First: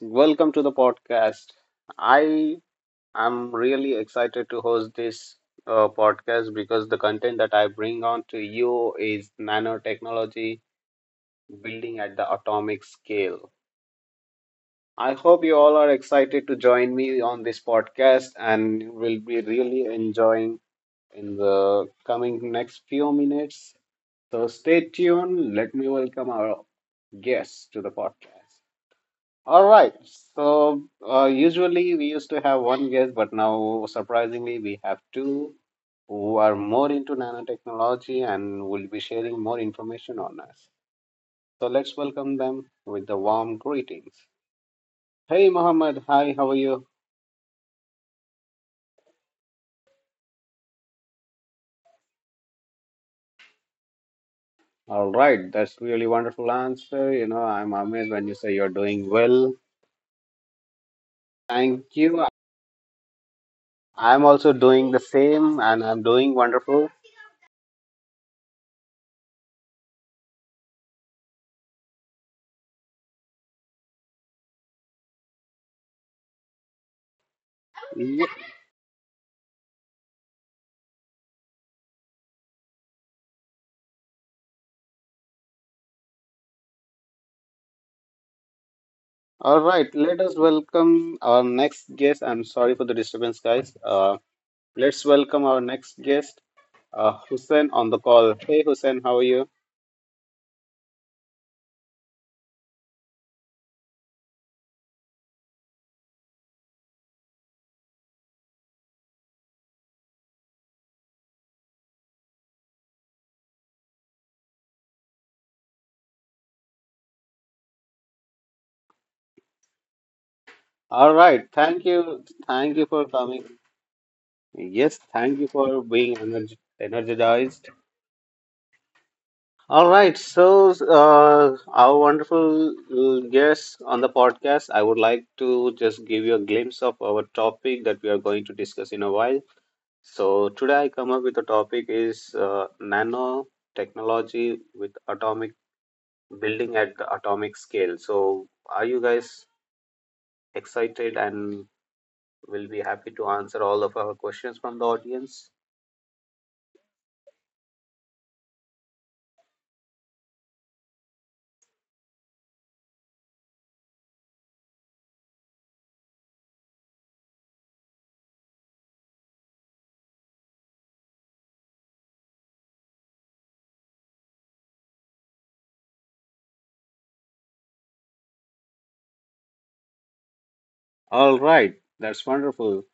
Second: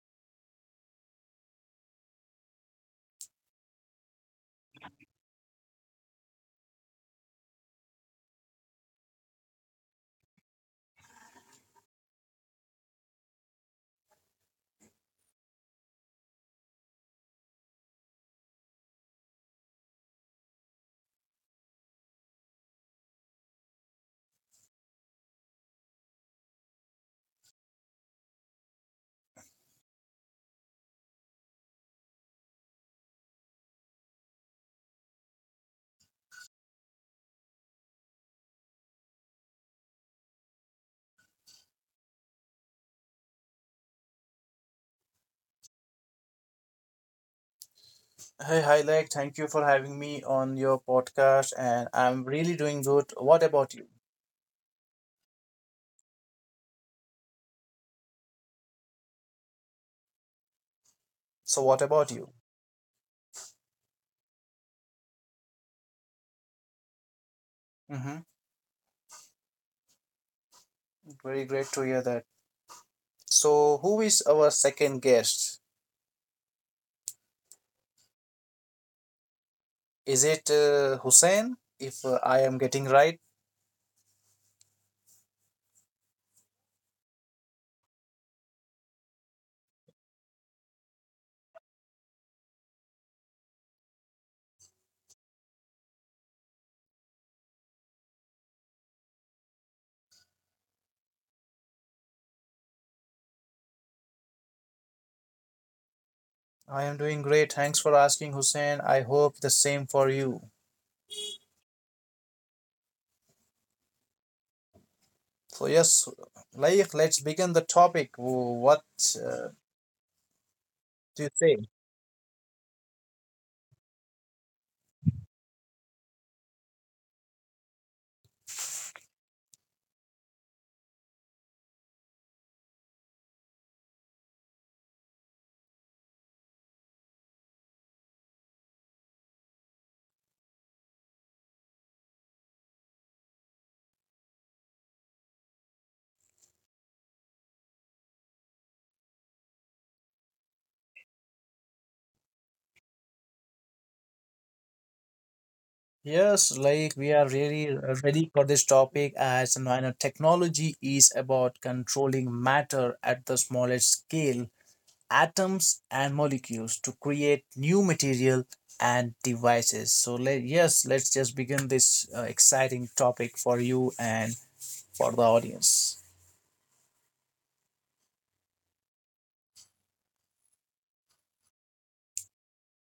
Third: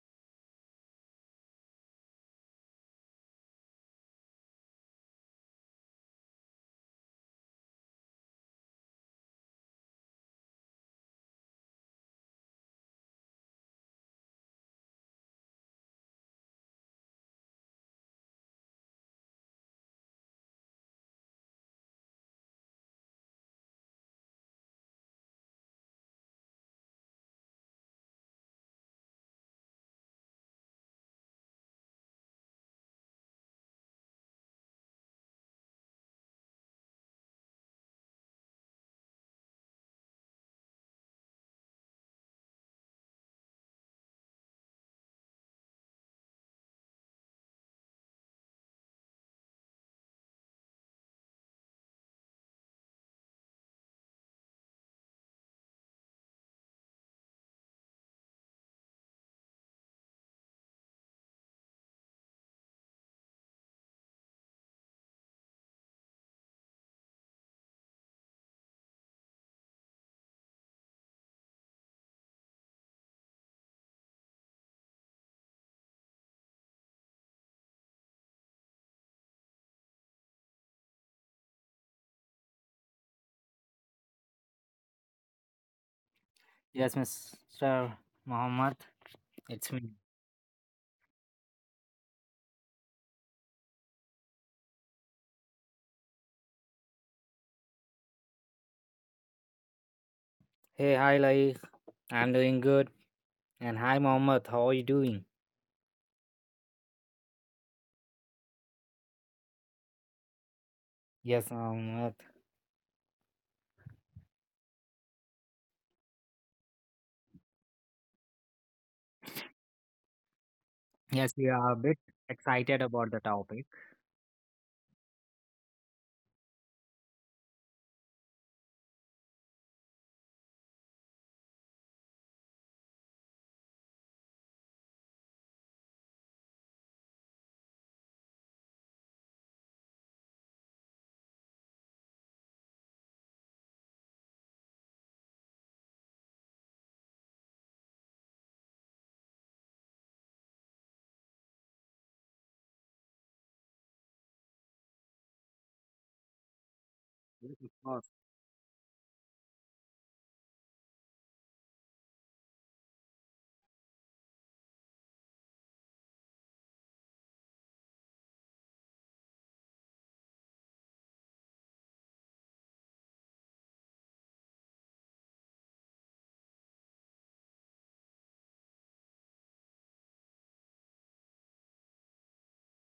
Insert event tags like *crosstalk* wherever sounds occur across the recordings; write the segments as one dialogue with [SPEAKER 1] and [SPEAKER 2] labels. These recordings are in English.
[SPEAKER 1] Welcome to the podcast. I am really excited to host this podcast because the content that I bring on to you is nanotechnology building at the atomic scale. I hope you all are excited to join me on this podcast and will be really enjoying in the coming next few minutes. So stay tuned. Let me welcome our guests to the podcast. All right. So usually we used to have one guest, but now surprisingly we have two who are more into nanotechnology and will be sharing more information on us. So let's welcome them with the warm greetings. Hey, Mohammed. Hi, how are you?
[SPEAKER 2] Hey, hi, thank you for having me on your podcast, and I'm really doing good. What about you?
[SPEAKER 1] All right. That's really wonderful answer. You know, I'm amazed when you say you're doing well.
[SPEAKER 2] So, what
[SPEAKER 1] Thank
[SPEAKER 2] about
[SPEAKER 1] you.
[SPEAKER 2] you?
[SPEAKER 1] I'm also doing the same and I'm doing wonderful.
[SPEAKER 2] Mm-hmm. Very great to hear that. So, who is our second guest?
[SPEAKER 1] Yeah.
[SPEAKER 2] Is it Hussein? If I am getting right,
[SPEAKER 3] Yes, Mr. Mohammed,
[SPEAKER 1] All
[SPEAKER 3] it's
[SPEAKER 1] right,
[SPEAKER 3] me.
[SPEAKER 1] let us welcome our next guest. I'm sorry for the disturbance, guys. Let's welcome our next guest, Hussein, on the call. Hey, Hussein, how are you?
[SPEAKER 3] Hey, hi, Laik. I'm doing good. And hi, Mohammed. How are you doing?
[SPEAKER 2] I am doing great. Thanks for asking, Hussein. I hope the same for you.
[SPEAKER 3] Yes, Mohammed.
[SPEAKER 2] So, yes, let's begin the topic. What uh,
[SPEAKER 1] All
[SPEAKER 2] do you
[SPEAKER 3] Yes, we
[SPEAKER 1] right,
[SPEAKER 2] say?
[SPEAKER 3] are a
[SPEAKER 1] thank
[SPEAKER 3] bit
[SPEAKER 1] you. Thank
[SPEAKER 3] excited
[SPEAKER 1] you for
[SPEAKER 3] about the
[SPEAKER 1] coming.
[SPEAKER 3] topic.
[SPEAKER 1] Yes, thank you for being energized. All right, so our wonderful guest on the podcast, I would like to just give you a glimpse of our topic that we are going to discuss in a while. So today I come up with a topic is nanotechnology with atomic building at the atomic scale. So are you guys excited and will be happy to answer all of our questions from the audience?
[SPEAKER 2] Yes, like we are
[SPEAKER 3] Yes,
[SPEAKER 2] really
[SPEAKER 3] of course.
[SPEAKER 2] ready for this topic. As you know, technology is about controlling matter at the smallest scale, atoms and molecules to create new material and devices. So, let's just begin this exciting topic for you and for the audience.
[SPEAKER 1] All right, that's wonderful.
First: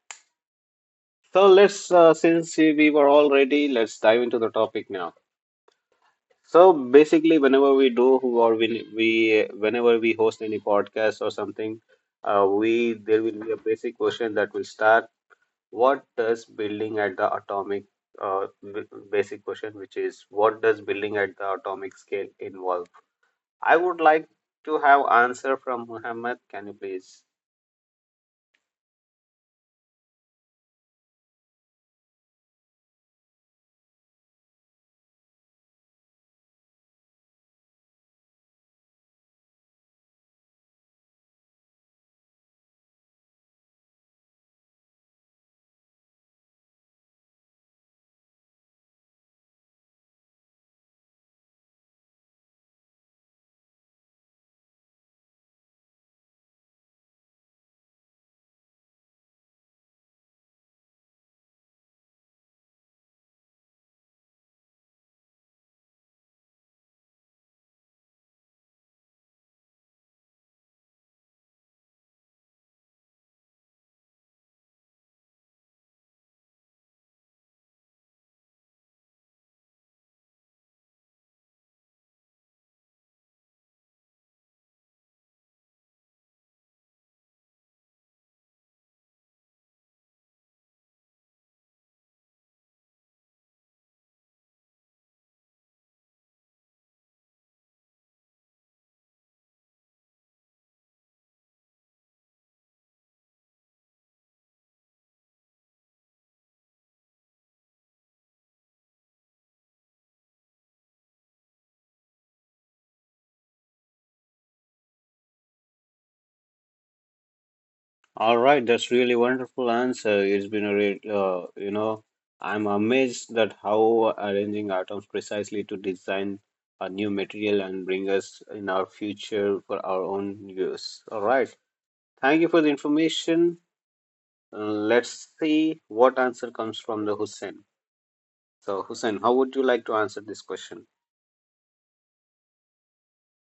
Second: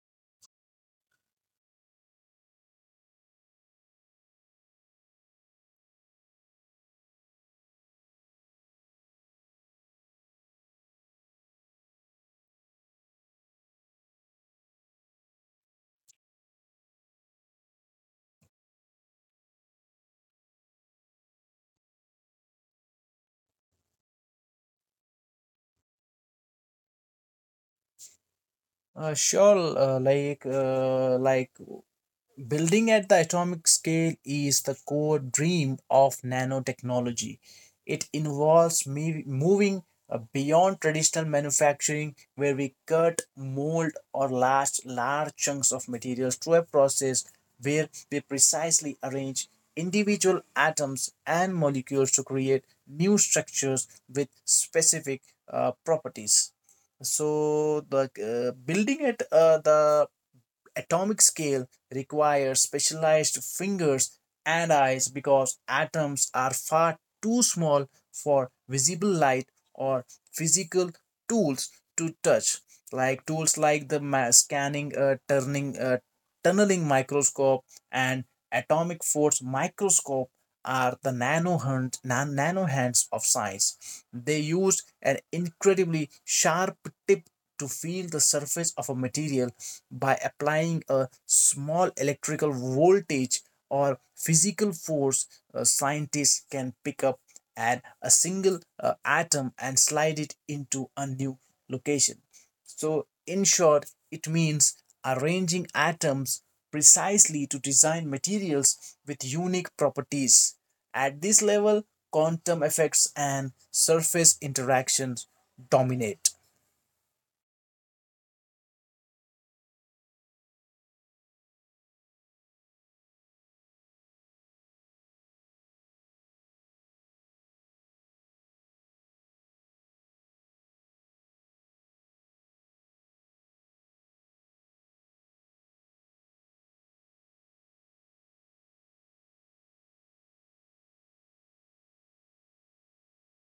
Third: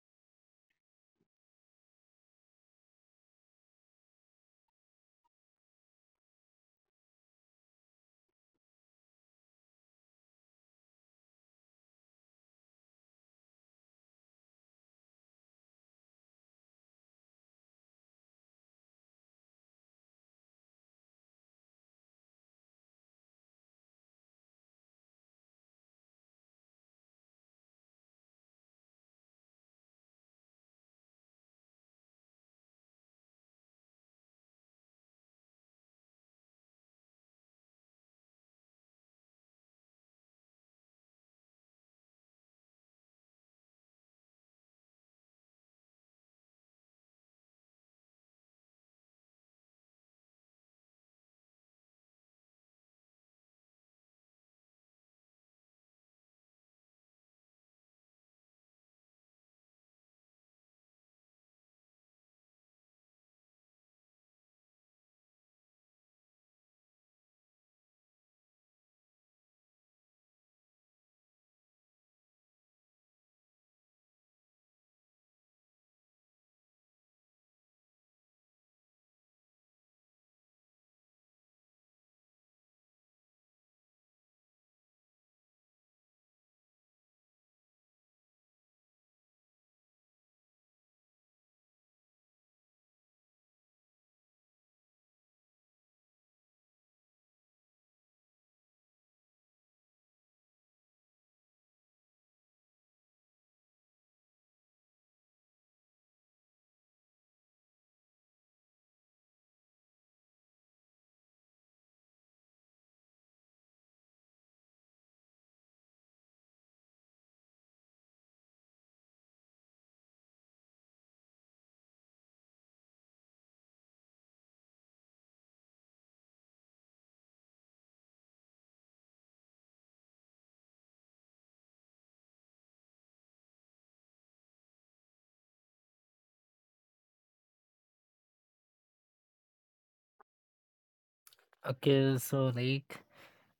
[SPEAKER 1] So let's since we were all ready, let's dive into the topic now. So basically, whenever we host any podcast or something, we there will be a basic question that will start what does building at the atomic b- basic question which is what does building at the atomic scale involve. I would like to have answer from Muhammad. Can you please?
[SPEAKER 2] Sure, building at the atomic scale is the core dream of nanotechnology. It involves moving beyond traditional manufacturing, where we cut, mold, or last large chunks of materials to a process where we precisely arrange individual atoms and molecules to create new structures with specific properties. So the building at the atomic scale requires specialized fingers and eyes because atoms are far too small for visible light or physical tools to touch. Like tools like the scanning turning tunneling microscope and atomic force microscope are the nano hands of science. They use an incredibly sharp tip to feel the surface of a material by applying a small electrical voltage or physical force. Scientists can pick up and a single atom and slide it into a new location. So, in short, it means arranging atoms precisely to design materials with unique properties. At this level, quantum effects and surface interactions dominate.
[SPEAKER 1] All right, that's really wonderful answer. It's been a real, you know, I'm amazed that how arranging atoms precisely to design a new material and bring us in our future for our own use. All right, thank you for the information. Let's see what answer comes from the Hussein. So, Hussein, how would you like to answer this question?
[SPEAKER 3] Okay, so like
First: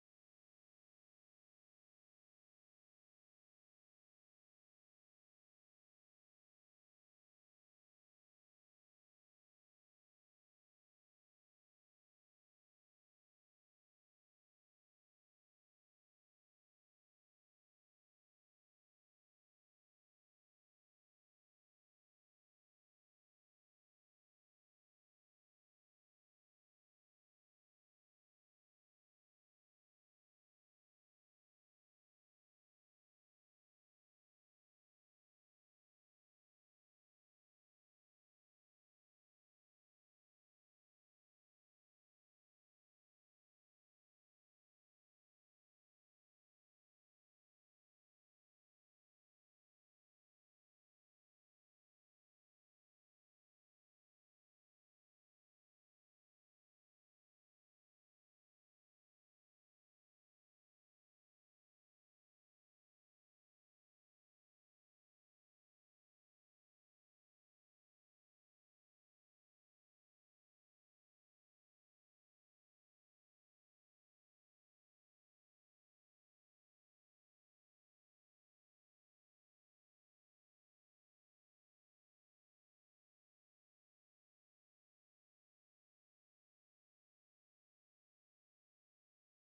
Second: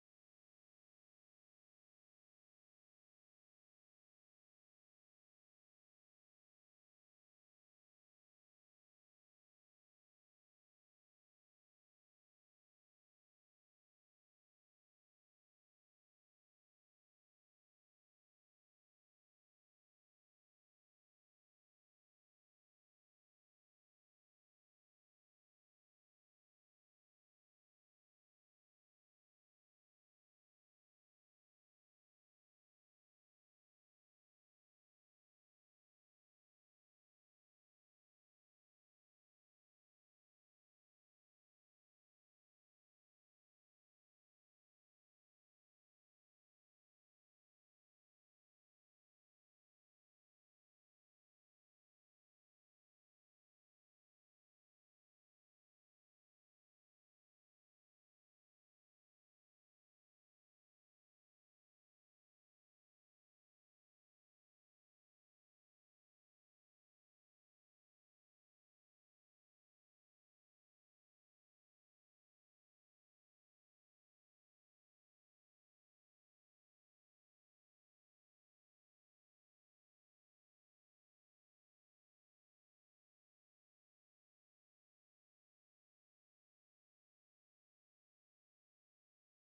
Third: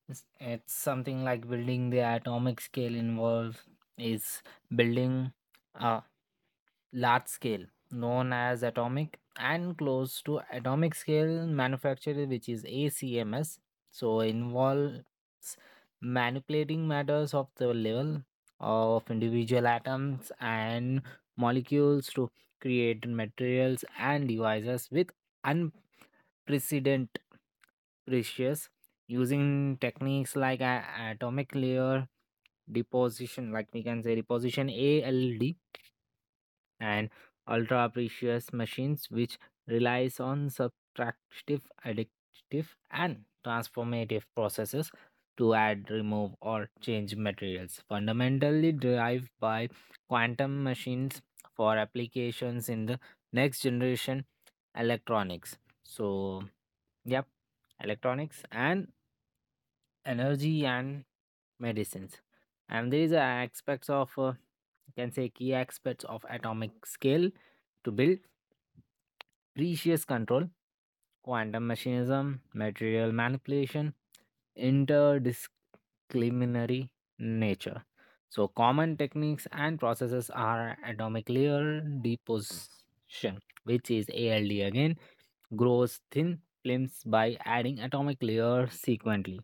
[SPEAKER 3] it's something like building the atomic scale involves is building a large scale known as atomic and close to atomic scale manufacture, which is acms, so involves manipulating matters of the level of individual atoms and molecules to create materials and devices with unprecedented precious using techniques like atomic layer deposition, like we can say deposition ald, and ultra precious machines which relies on subtractive additive and transformative processes to add, remove or change materials fundamentally derived by quantum machines for applications in the next generation electronics. So yep, electronics and energy and medicines. And there is a aspects of can say key aspects of atomic scale to build precious control, quantum mechanism, material manipulation, interdisciplinary nature. So common techniques and processes are atomic layer deposition, which is ALD again, grows thin films by adding atomic layer sequentially.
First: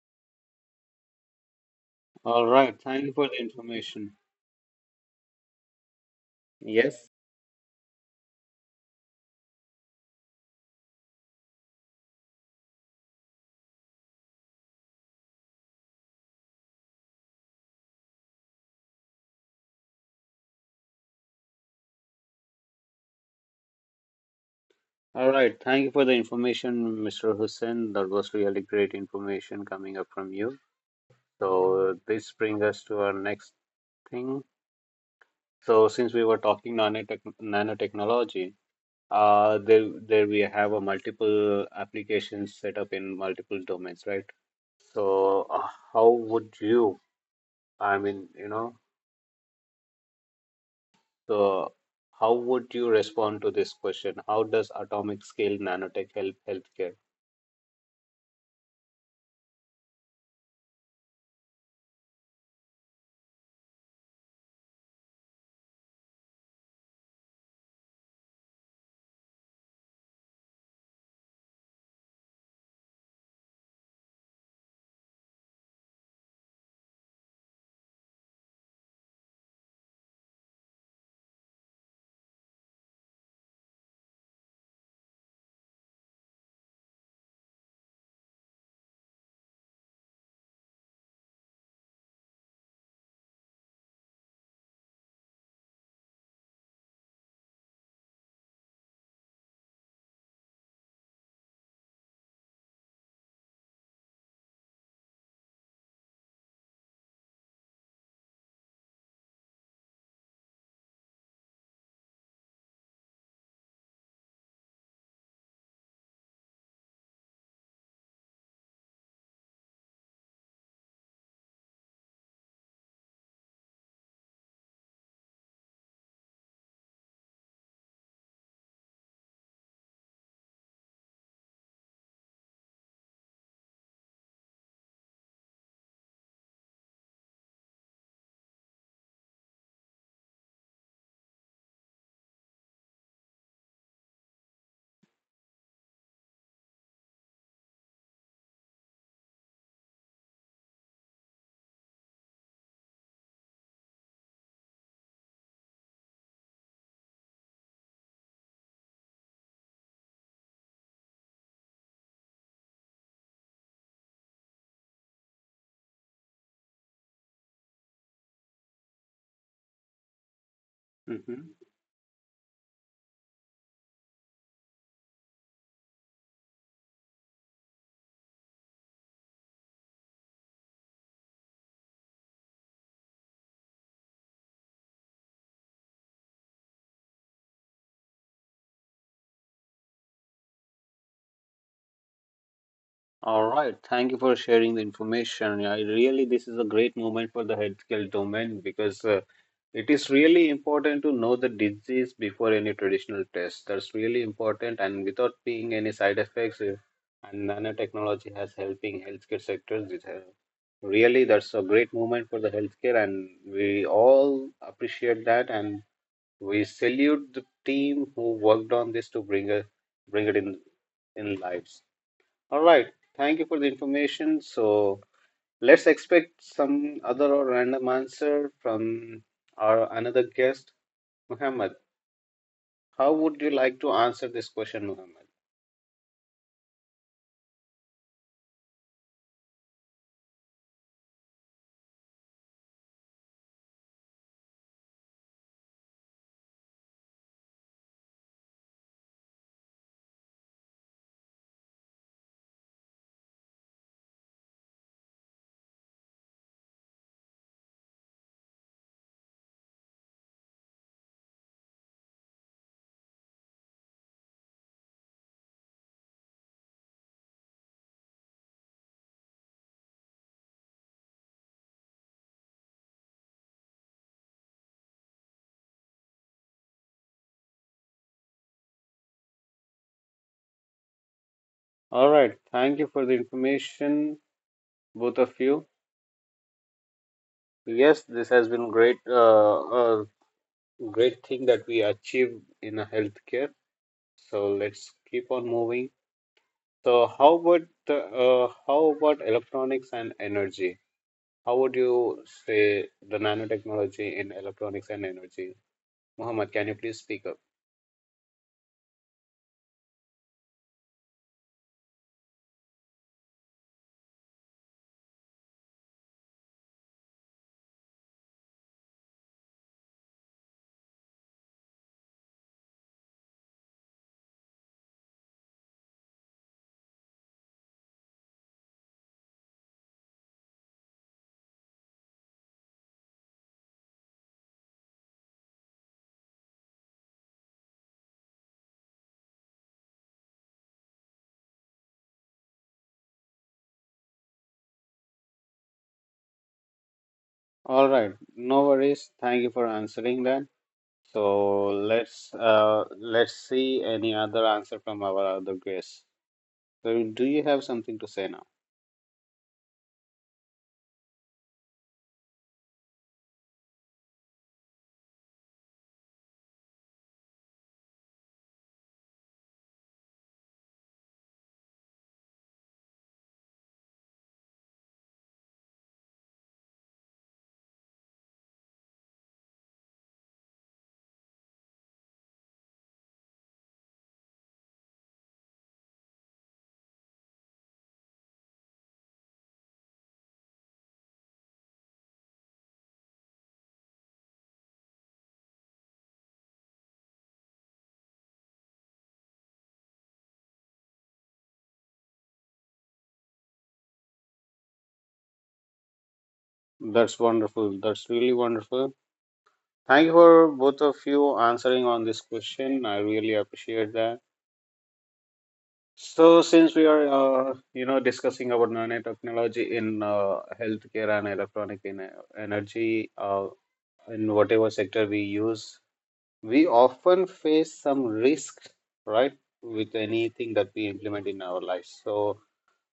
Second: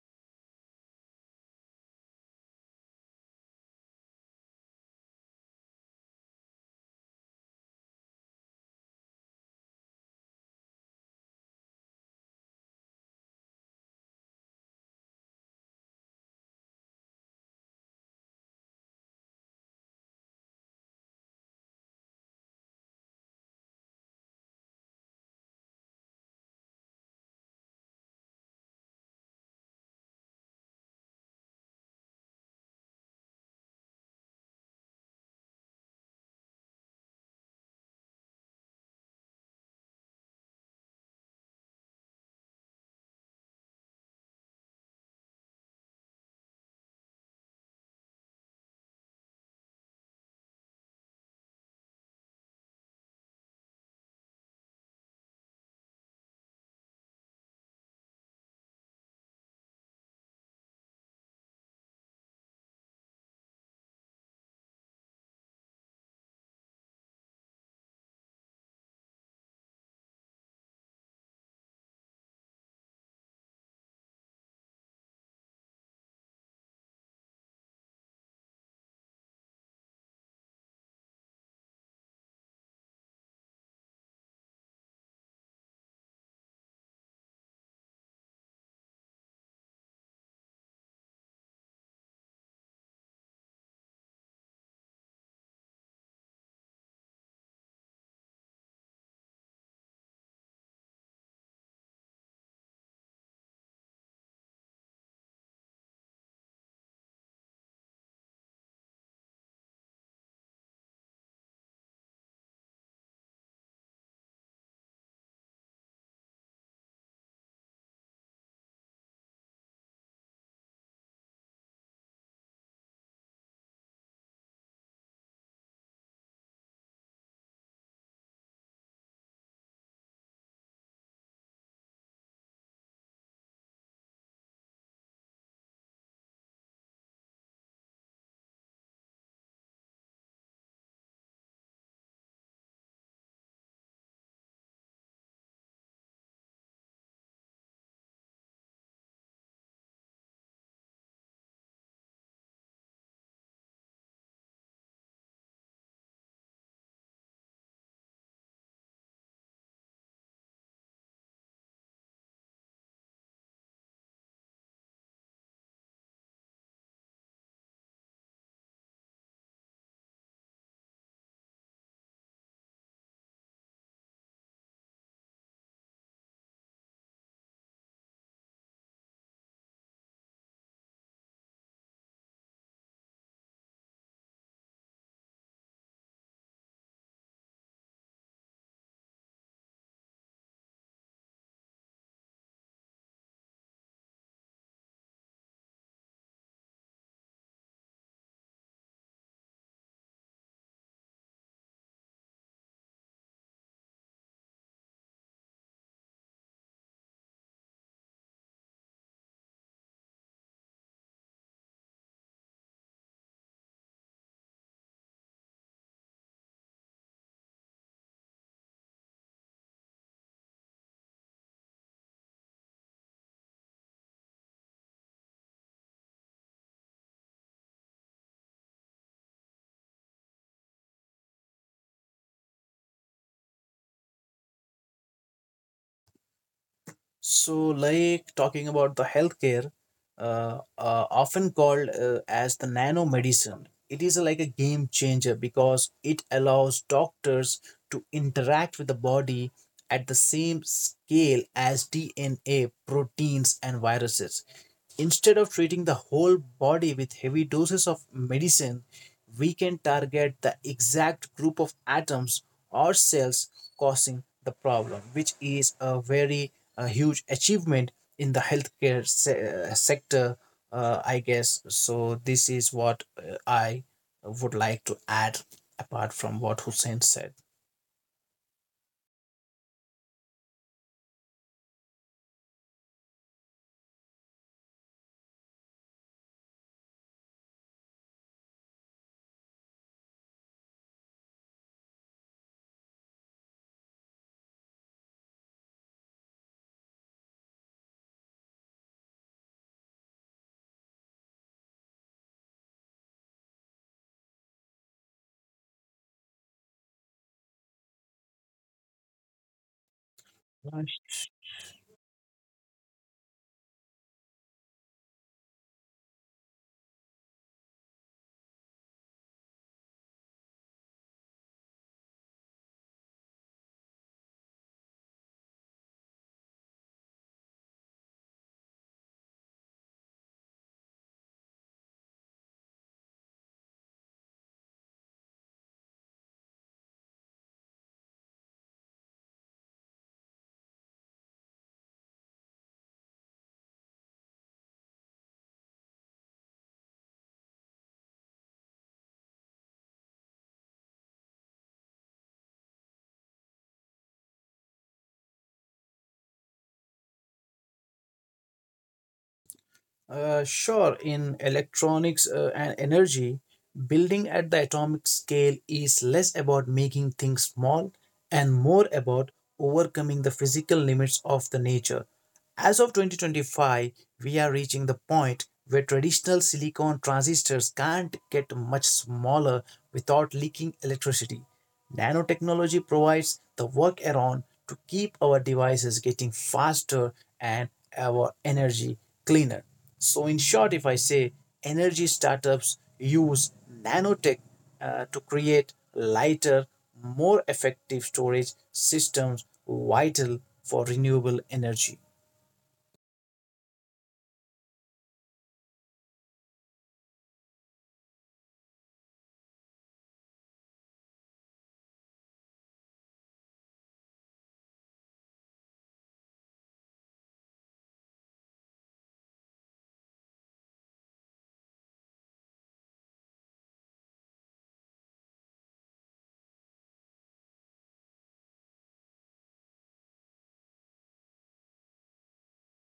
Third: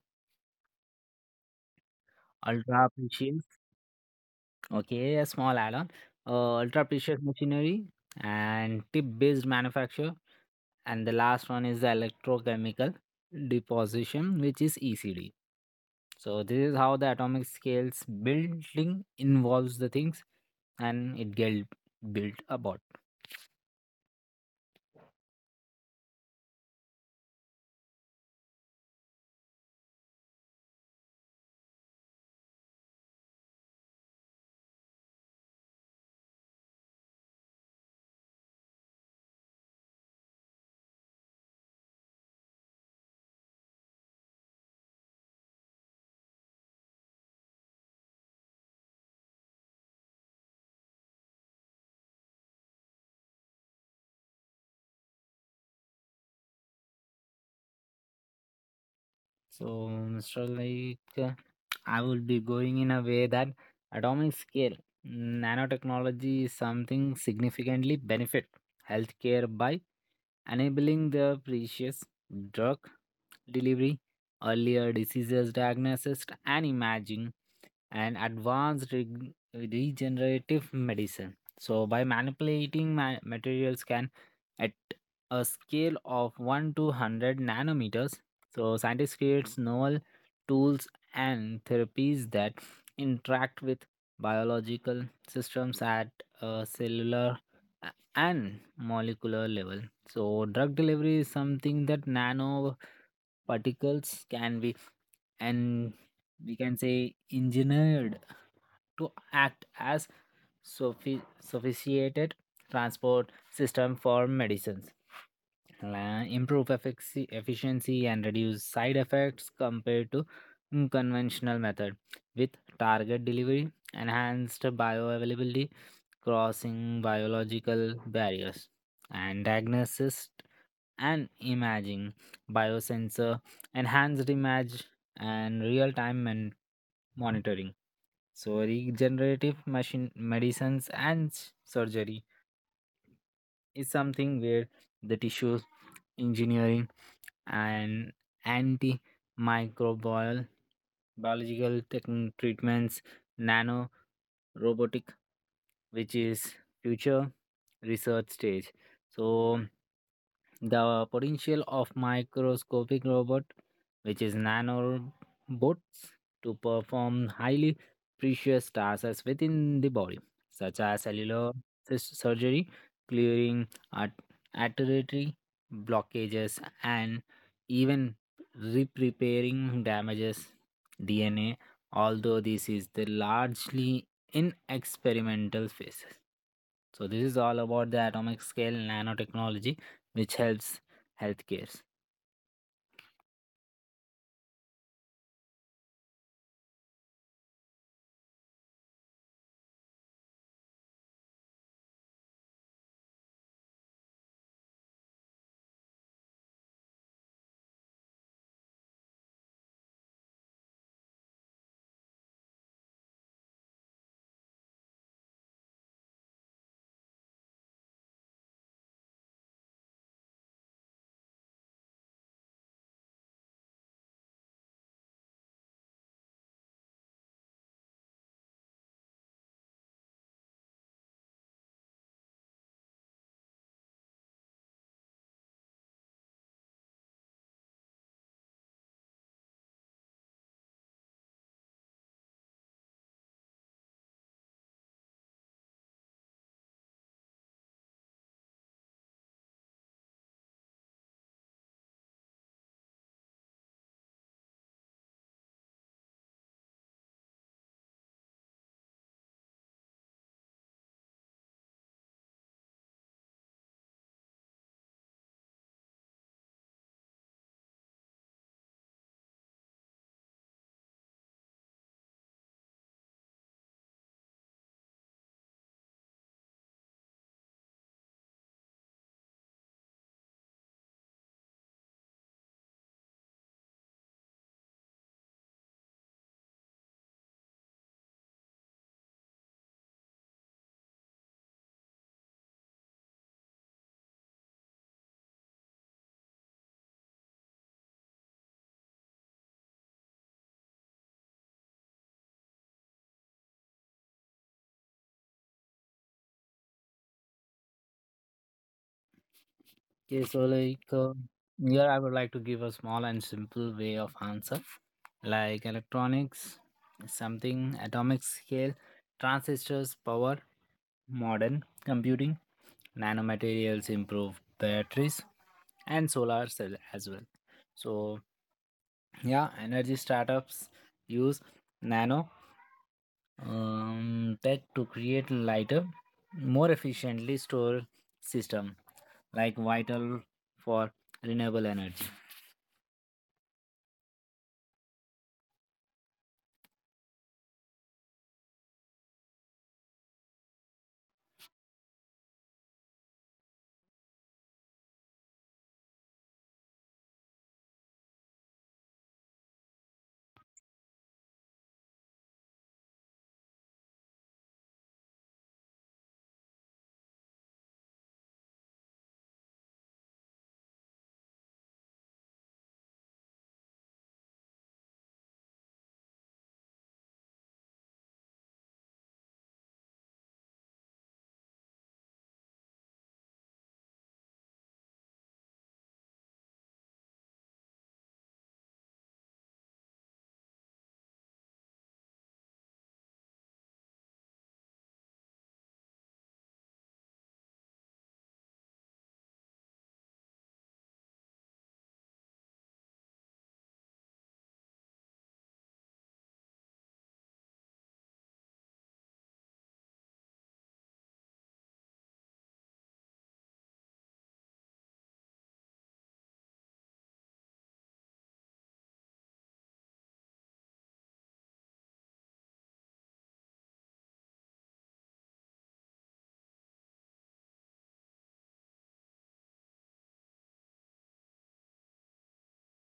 [SPEAKER 1] All right.
[SPEAKER 3] Ultra
[SPEAKER 1] Thank you for the
[SPEAKER 3] precious.
[SPEAKER 1] information.
[SPEAKER 3] Okay, a small add-on. Ultra
[SPEAKER 1] Yes.
[SPEAKER 3] precious machinery and tip-based manufacture. And the last one is the electrochemical deposition, which is ECD. So this is how the atomic scales building involves the things and it get built about.
[SPEAKER 1] All right. Thank you for the information, Mr. Hussein. That was really great information coming up from you. So, this brings us to our next thing. So, since we were talking nanotechnology, there we have a multiple applications set up in multiple domains, right? So, how would you, I mean, you know, so, how would you respond to this question? How does atomic scale nanotech help healthcare?
[SPEAKER 3] So Mr. Like uh, I will be going in a way that atomic scale nanotechnology is something significantly benefit healthcare by enabling the precious drug delivery, earlier diseases diagnosis and imaging, and advanced regenerative medicine. So, by manipulating materials can at a scale of 1 to 100 nanometers, so scientists creates novel tools and therapies that interact with biological systems at a cellular and molecular level. So drug delivery is something that nanoparticles can be, and we can say, engineered to act as sophisticated transport system for medicines. Improve efficiency and reduce side effects compared to conventional method, with target delivery, enhanced bioavailability, crossing biological barriers. And diagnosis and imaging, biosensor, enhanced image, and real time and monitoring. So, regenerative machine medicines and surgery is something where the tissue engineering and antimicrobial biological treatments, robotic, which is future research stage. So the potential of microscopic robot, which is nanobots, to perform highly precious tasks within the body, such as
[SPEAKER 1] Mm-hmm.
[SPEAKER 3] cellular surgery, clearing artery blockages, and even repairing damages DNA. Although this is the largely in experimental phases. So this is all about the atomic scale nanotechnology, which helps healthcare.
[SPEAKER 1] All right. Thank you for sharing the information. Yeah, I really, this is a great moment for the healthcare domain because it is really important to know the disease before any traditional test. That's really important, and without being any side effects. And nanotechnology has helping healthcare sectors. It has really, that's a great moment for the healthcare, and we all appreciate that. And we salute the team who worked on this to bring it in lives. All right, thank you for the information. So let's expect some other or random answer from our another guest, Muhammad. How would you like to answer this question, Muhammad?
[SPEAKER 2] So, like, talking about the healthcare, often called as the nano medicine, it is like a game changer because it allows doctors to interact with the body at the same scale as DNA, proteins, and viruses. Instead of treating the whole body with heavy doses of medicine, we can target the exact group of atoms or cells causing the problem, which is a very huge achievement in the healthcare sector, I guess. So, this is what I would like to add apart from what Hussein said.
[SPEAKER 1] All right, thank you for the information, both of you. Yes, this has been great, a great thing that we achieved in a healthcare. So let's keep on moving. So how about how about electronics and energy? How would you say the nanotechnology in electronics and energy? Muhammad, can you please speak up?
[SPEAKER 3] Okay, so like uh, here I would like to give a small and simple way of answer. Like electronics, something atomic scale, transistors, power, modern computing, nanomaterials, improve batteries, and solar cell as well. So yeah, energy startups use nano that to create lighter, more efficiently store system, like vital for renewable energy.
[SPEAKER 1] All right, no worries. Thank you for answering that. So let's see any other answer from our other guests. So do you have something to say now?
[SPEAKER 2] Sure, in electronics and energy, building at the atomic scale is less about making things small and more about overcoming the physical limits of the nature. As of 2025, we are reaching the point where traditional silicon transistors can't get much smaller without leaking electricity. Nanotechnology provides the workaround to keep our devices getting faster and our energy cleaner. So, in short, if I say energy startups use nanotech to create lighter, more effective storage systems vital for renewable energy.
[SPEAKER 1] That's wonderful. That's really wonderful. Thank you for both of you answering on this question. I really appreciate that. So, since we are, discussing about nanotechnology in healthcare and electronic in energy, in whatever sector we use, we often face some risks, right, with anything that we implement in our lives. So,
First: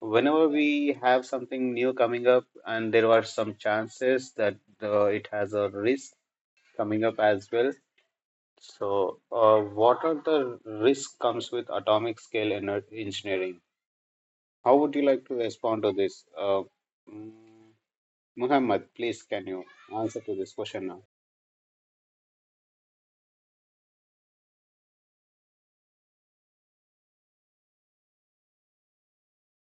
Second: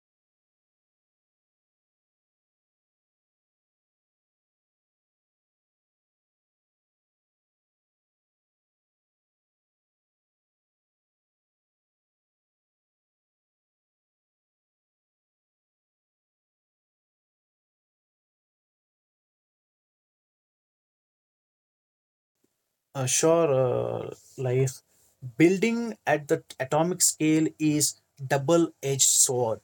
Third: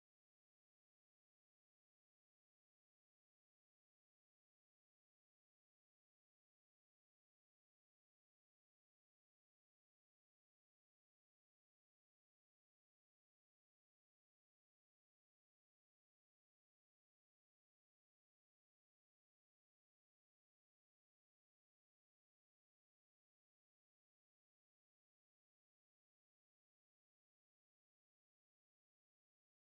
[SPEAKER 1] whenever we have something new coming up, and there are some chances that it has a risk coming up as well. So, what are the risk comes with atomic scale ener engineering? How would you like to respond to this? Mm, Muhammad, please, can you answer to this question now?
[SPEAKER 2] Sure, building at the atomic scale is double-edged sword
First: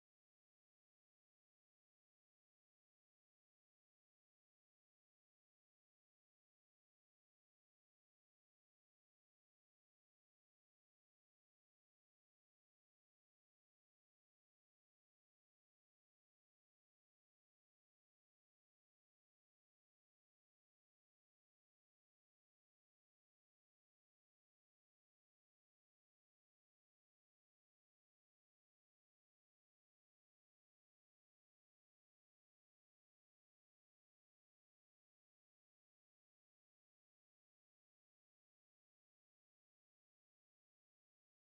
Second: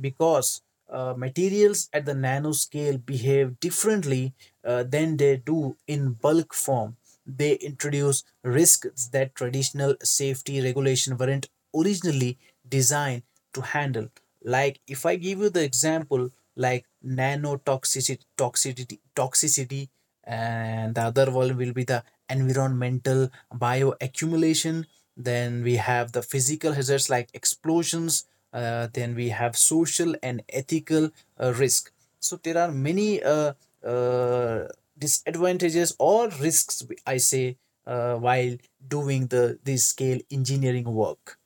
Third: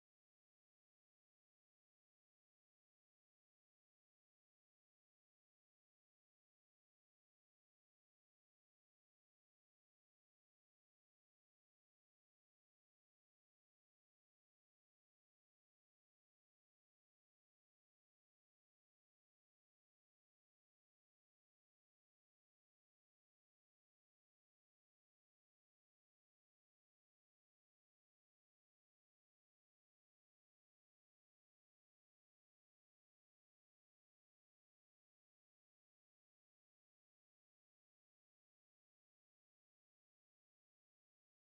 [SPEAKER 2] because materials at the nanoscale behave differently than they do in bulk form. They introduce risks that traditional safety regulation weren't originally designed to handle. Like, if I give you the example, like nanotoxicity, toxicity, and the other one will be the environmental bioaccumulation. Then we have the physical hazards like explosions. Then we have social and ethical risk. So there are many uh, disadvantages or risks I say while doing the this scale engineering work,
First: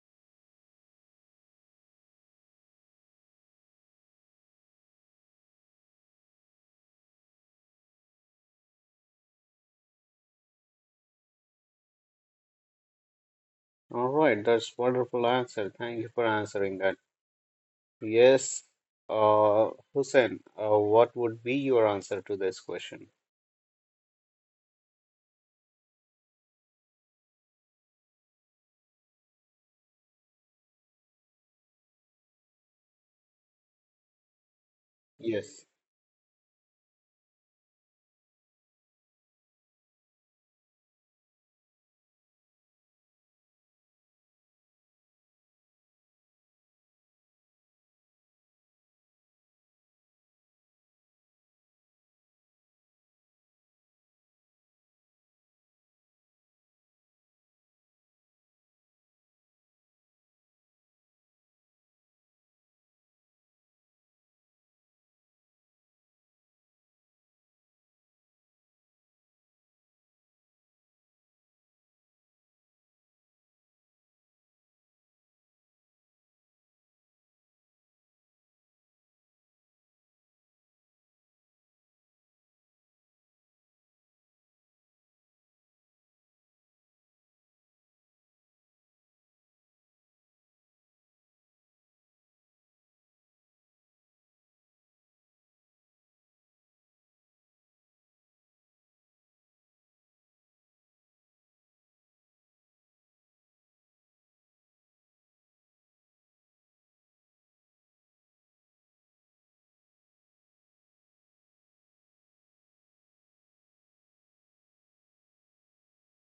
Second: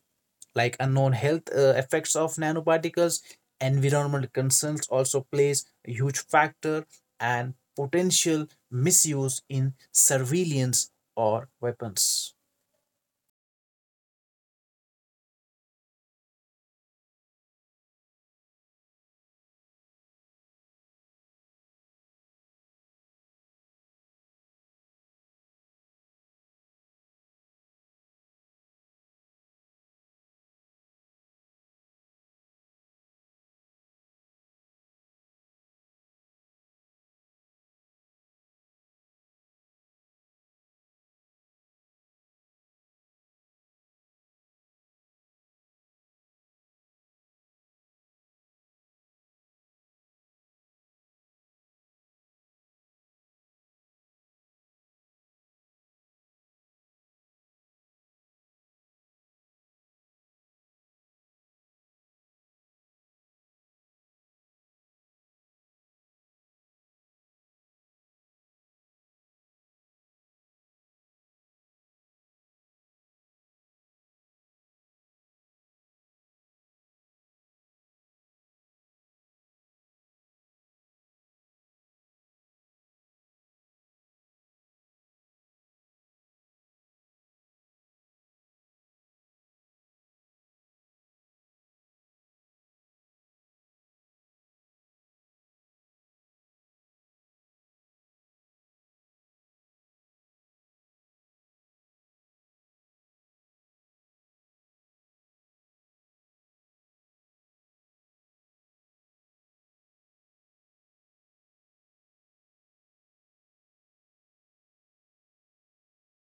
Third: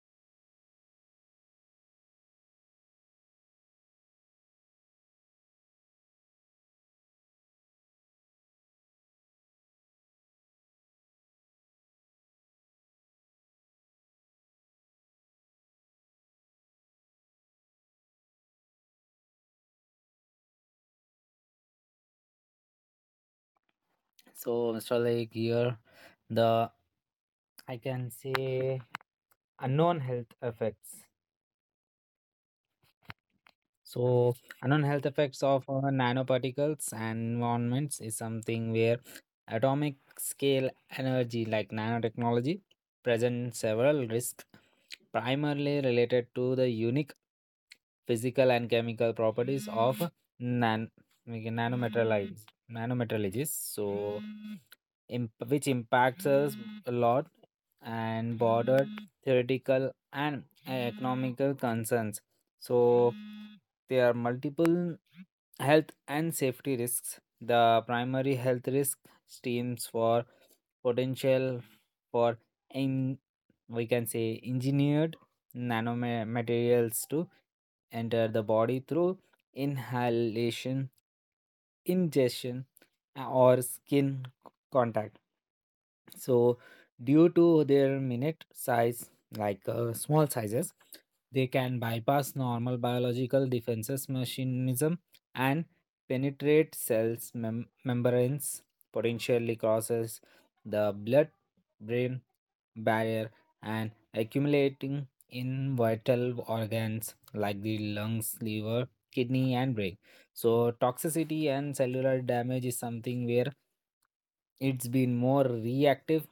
[SPEAKER 2] like unknown health effects of nanoparticles, environmental concerns also plays a huge factor, and potential misuse in surveillance or weapons.
[SPEAKER 1] All right, that's wonderful answer. Thank you for answering that. Yes, Hussein, what would be your answer to this question?
[SPEAKER 3] So, Mr. Lake, here the I can say unknown health effects. So, unknown health effects of
[SPEAKER 1] Yes.
[SPEAKER 3] nanoparticles and environments is something where atomic scale energy, like nanotechnology, present several risks, primarily related to the unique physical and chemical properties of nan- nanomaterialize, nanomaterialities. So, which impacts us a lot and bordered theoretical and economical concerns. So there are multiple health and safety risks. The primary health risk stems for potential for in, we can say, engineered nanomaterials to enter the body through inhalation, ingestion, or skin contact. So, due to their minute size, like small sizes, they can bypass normal biological defenses mechanism and penetrate cells membranes, potentially crosses the blood-brain barrier and accumulating in vital organs like the lungs, liver, kidney, and brain. So toxicity and cellular damage is something where it's been more reactive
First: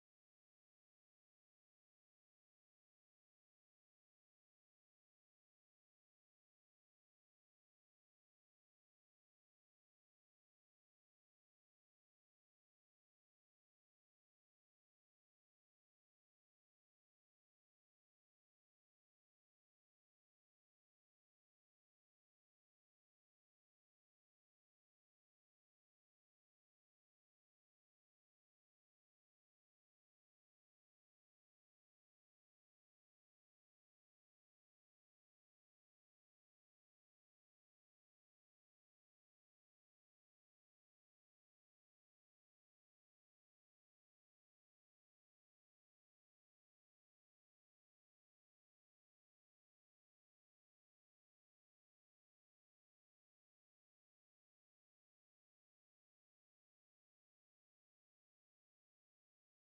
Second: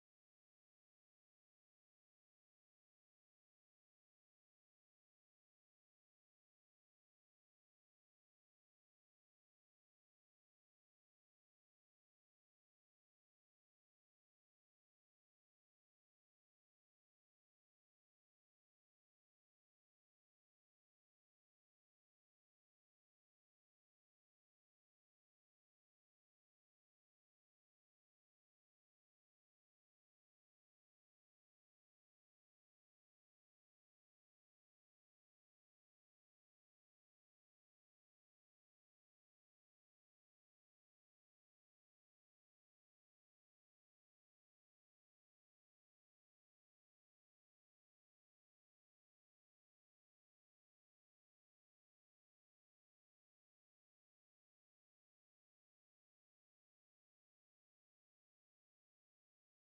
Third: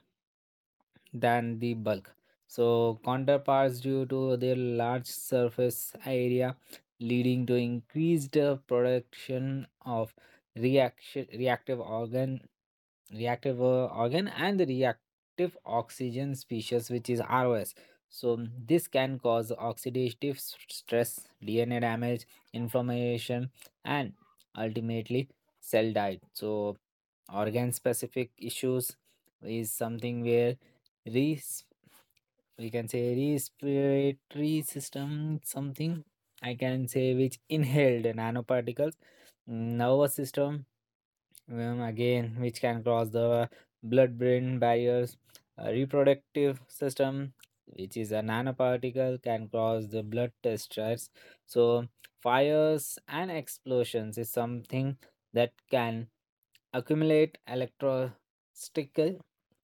[SPEAKER 3] than the bulk. So, counterparts due to their large surface area, leading to increased production of reaction reactive organ and the reactive oxygen species, which is ROS. So this can cause oxidative stress, DNA damage, inflammation, and ultimately cell diet. So organ specific issues is something where res we can say respiratory system, something I can say, which inhaled nanoparticles, nervous system, again which can cross the blood brain barriers, a reproductive system which is a nanoparticle can cross the blood stress. So fires and explosions is something that can accumulate electrostatic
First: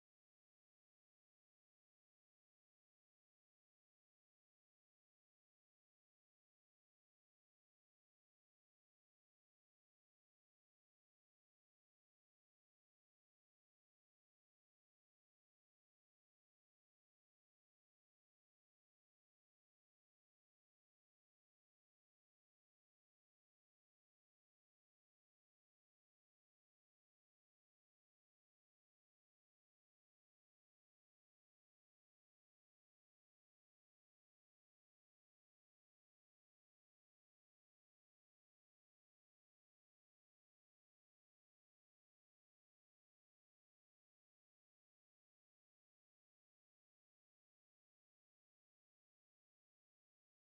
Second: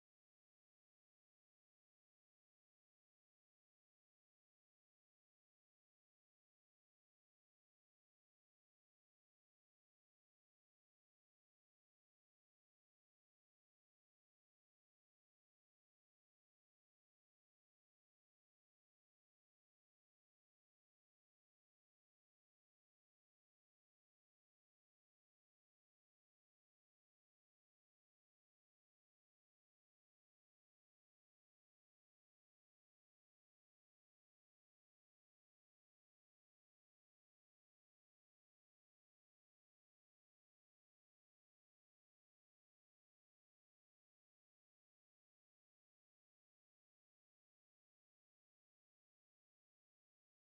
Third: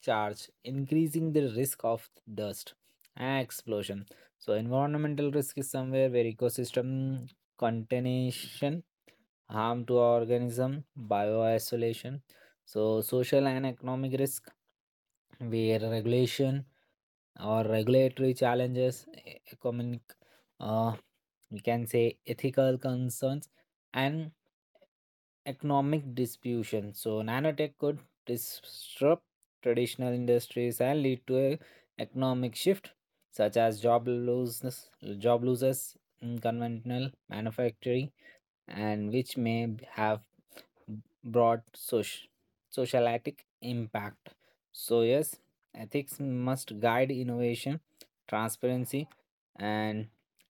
[SPEAKER 3] charge, increasing the risk of dust explosion. So, environmental risk is somewhere where ecosystem contamination, harm to organism, bioisolation. So, social and economic risk where regulation or regulatory challenges, economic, uh, we can say ethical concerns, and economic disruption. So, nanotech could disrupt traditional industries and lead to a economic shift, such as job losses in conventional manufacturing, and which may have broad social, socialitic impact. So, yes, ethics must guide innovation, transparency, and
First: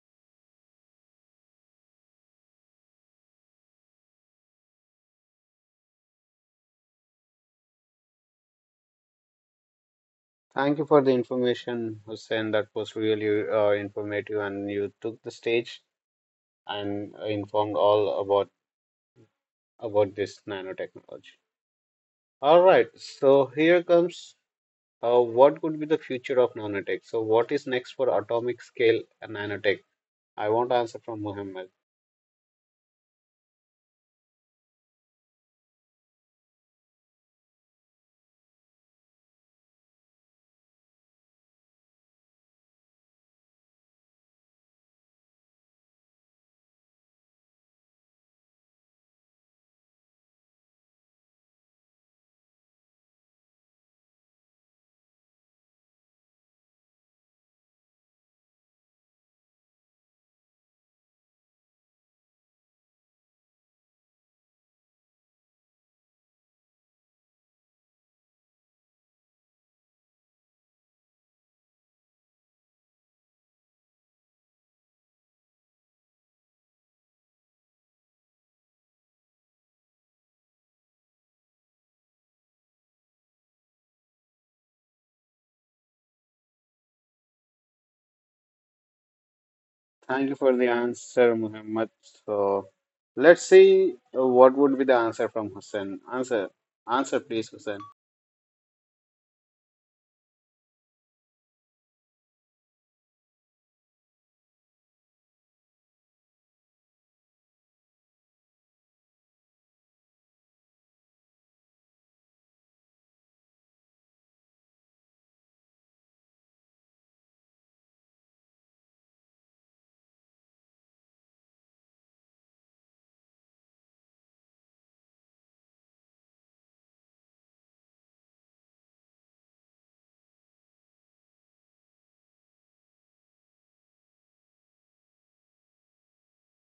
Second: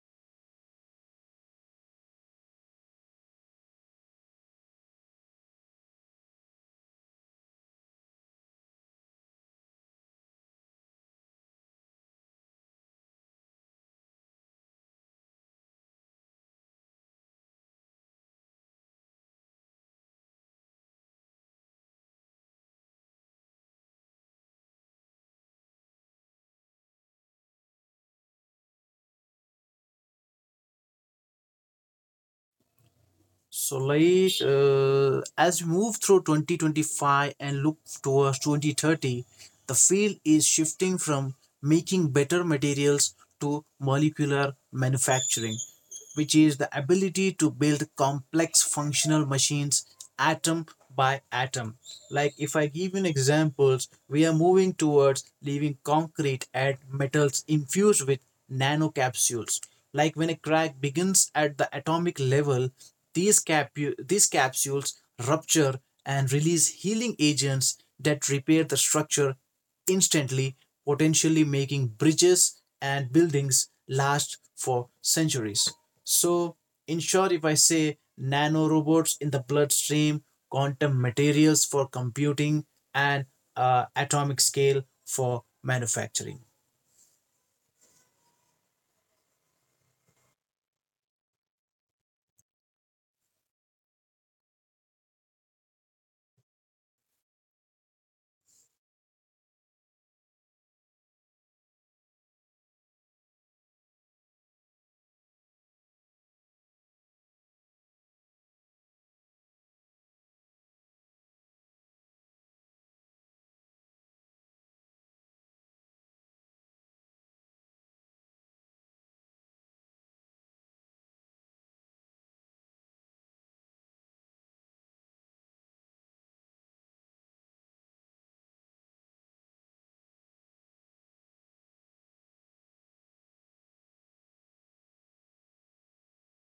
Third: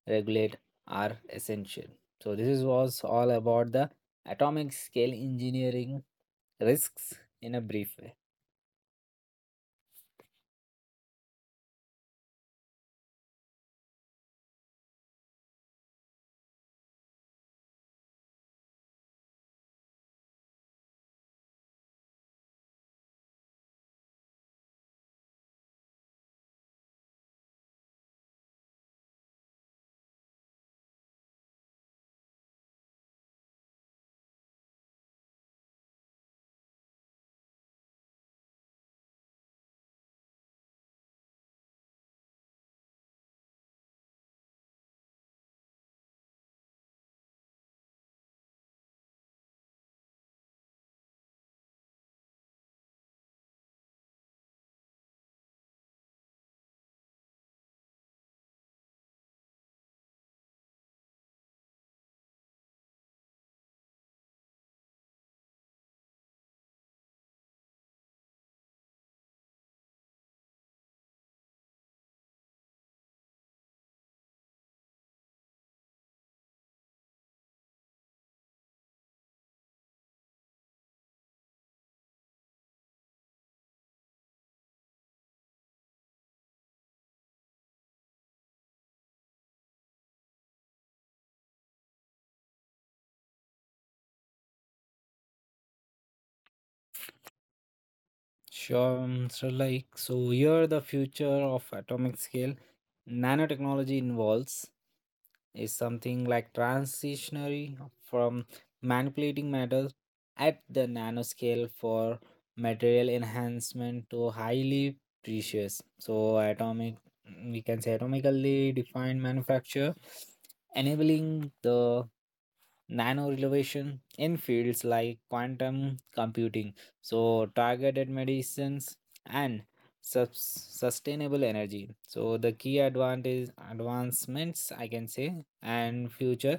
[SPEAKER 3] regulate are essential. So, this is, was all about the atomic scale engineering risks in a brief way.
[SPEAKER 1] Thank you for the information, Hussein. That was really informative, and you took the stage and informed all about this nanotechnology. All right, so here comes. What could be the future of nanotech? So, what is next for atomic scale nanotech? I want answer from Muhammad.
[SPEAKER 2] So, like, as we move through 2025 and look towards 2030, the field is shifting from making better materials to molecular manufacturing, which is the ability to build complex functional machines atom by atom. Like, if I give you an examples, we are moving towards leaving concrete and metals infused with nanocapsules. Like when a crack begins at the atomic level, these capsules rupture and release healing agents that repair the structure instantly, potentially making bridges and buildings last for centuries. So, in short, if I say nanorobots in the bloodstream, quantum materials for computing, and atomic scale for manufacturing.
[SPEAKER 1] Thank you for the answer, Muhammad. So, let's see what would be the answer from Hussein. Answer, please, Hussein.
[SPEAKER 3] So here the future of atomic scale nanotechnology involves is something like transitionary from manipulating matter at the nanoscale for material enhancement to highly precious. So atomic, we can say, atomically defined manufacture enabling the nano innovation in fields like quantum computing, so targeted medicines and sus- sustainable energy. So the key advantage advancements I can say and future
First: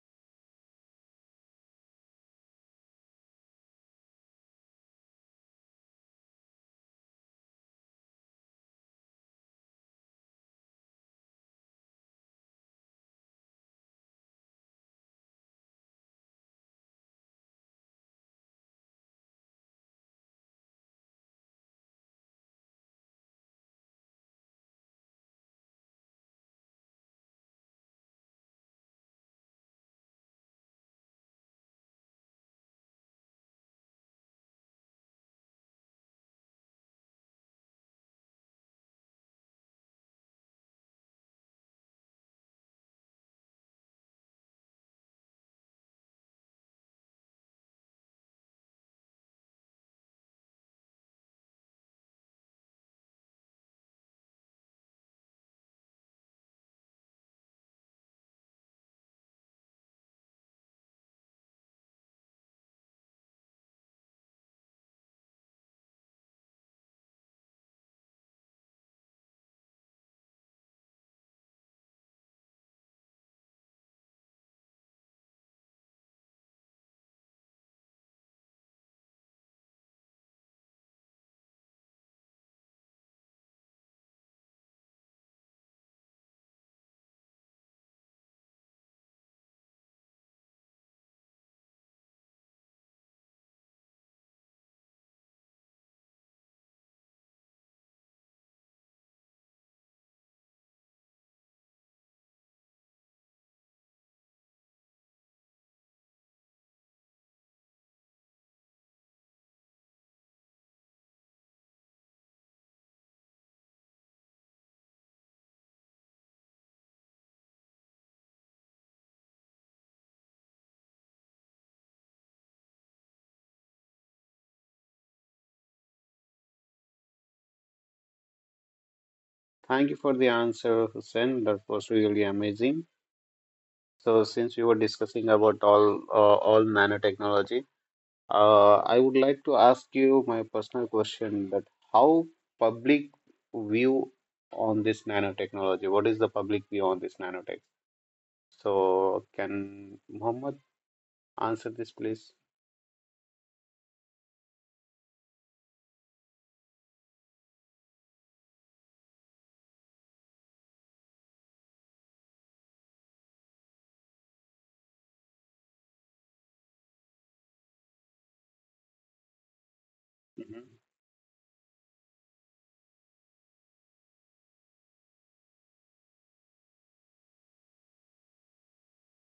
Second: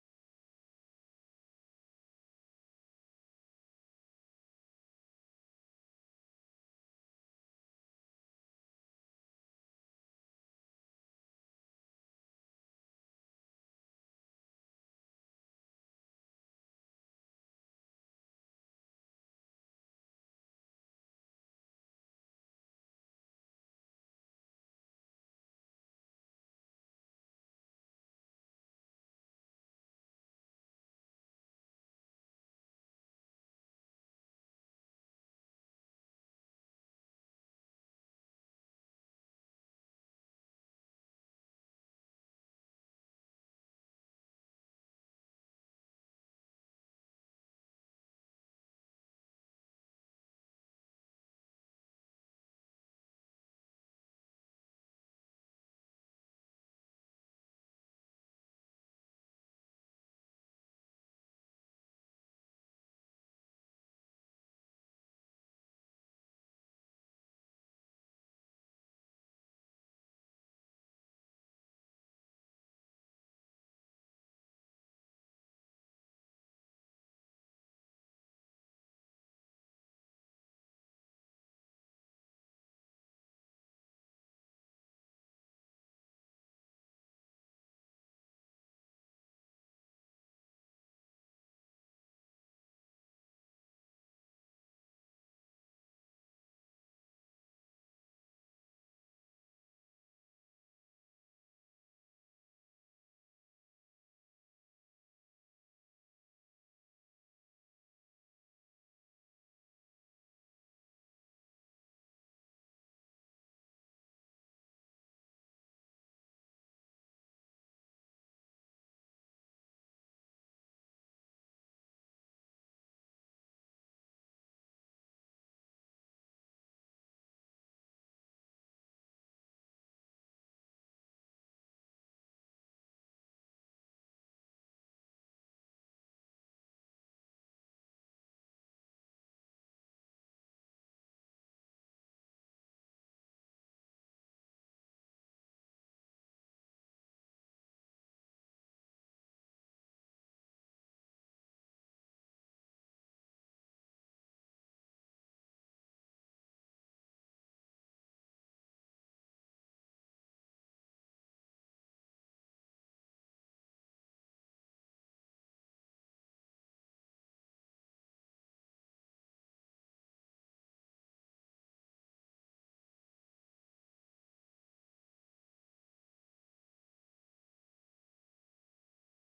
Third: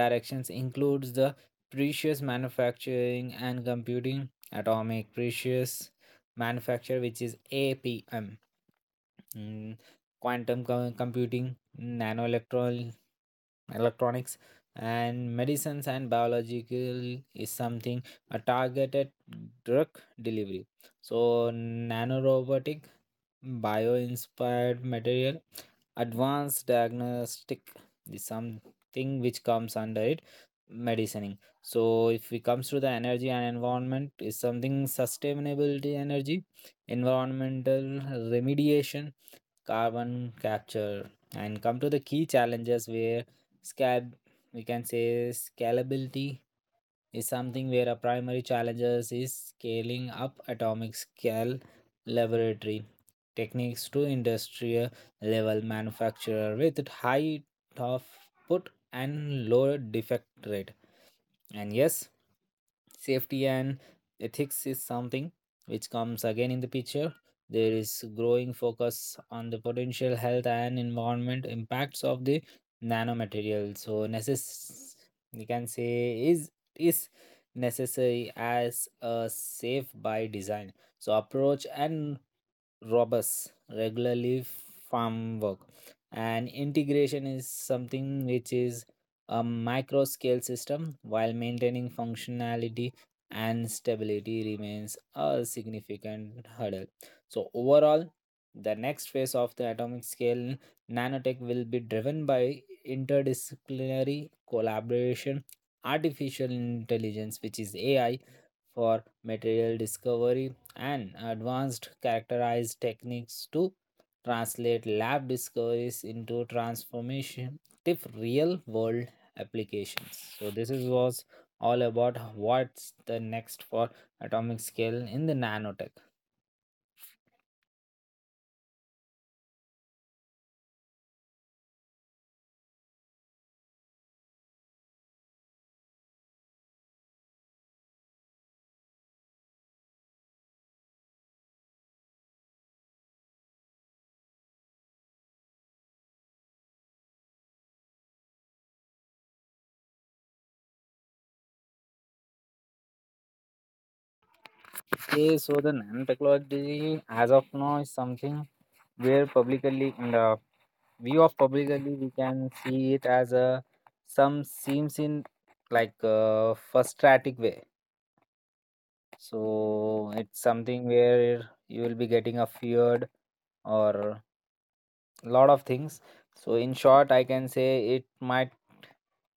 [SPEAKER 3] directions includes the precious manufacturing and computing atomic precious manufacture, which is apm. mm, quantum computing, nanoelectron electronics and medicines and biological is something a targeted drug delivery. So, nanorobotic, bio inspired material, advanced diagnostic is something which comes under it medicining. So if it comes to the energy and environment is something sustainability energy, environmental remediation, carbon capture. And come to the key challenges where scab we can say scalability is something where a primary challenges is scaling up atomic scale laboratory techniques to industrial level manufacturer with high output and low defect rate. And yes, safety and ethics is something which comes again in the picture. There is growing focus on the potential health and environment impacts of the nanomaterial. So we can say is necessary as a safe by design. So approach and robust regularly farm work and integration is something which is a micro scale system while maintaining functionality and stability remains a significant hurdle. So overall the next phase of the atomic scale nanotech will be driven by interdisciplinary collaboration, artificial intelligence, which is ai, for material discovery and advanced characterized techniques to translate lab discoveries into transformative real world applications. So this is was all about what's the next for atomic scale in the nanotech.
[SPEAKER 1] Thank you for the answer, Hussein. That was really amazing. So, since we were discussing about all nanotechnology, I would like to ask you my personal question that how public view on this nanotechnology? What is the public view on this nanotech? So can Muhammad answer this, please?
[SPEAKER 3] Okay, so the NAND technology as of now is something where publicly in the view of publicly we can see it as a some seems in like a frustratic way. So it's
[SPEAKER 1] Mhm.
[SPEAKER 3] something where you will be getting a feared or lot of things. So, in short, I can say it might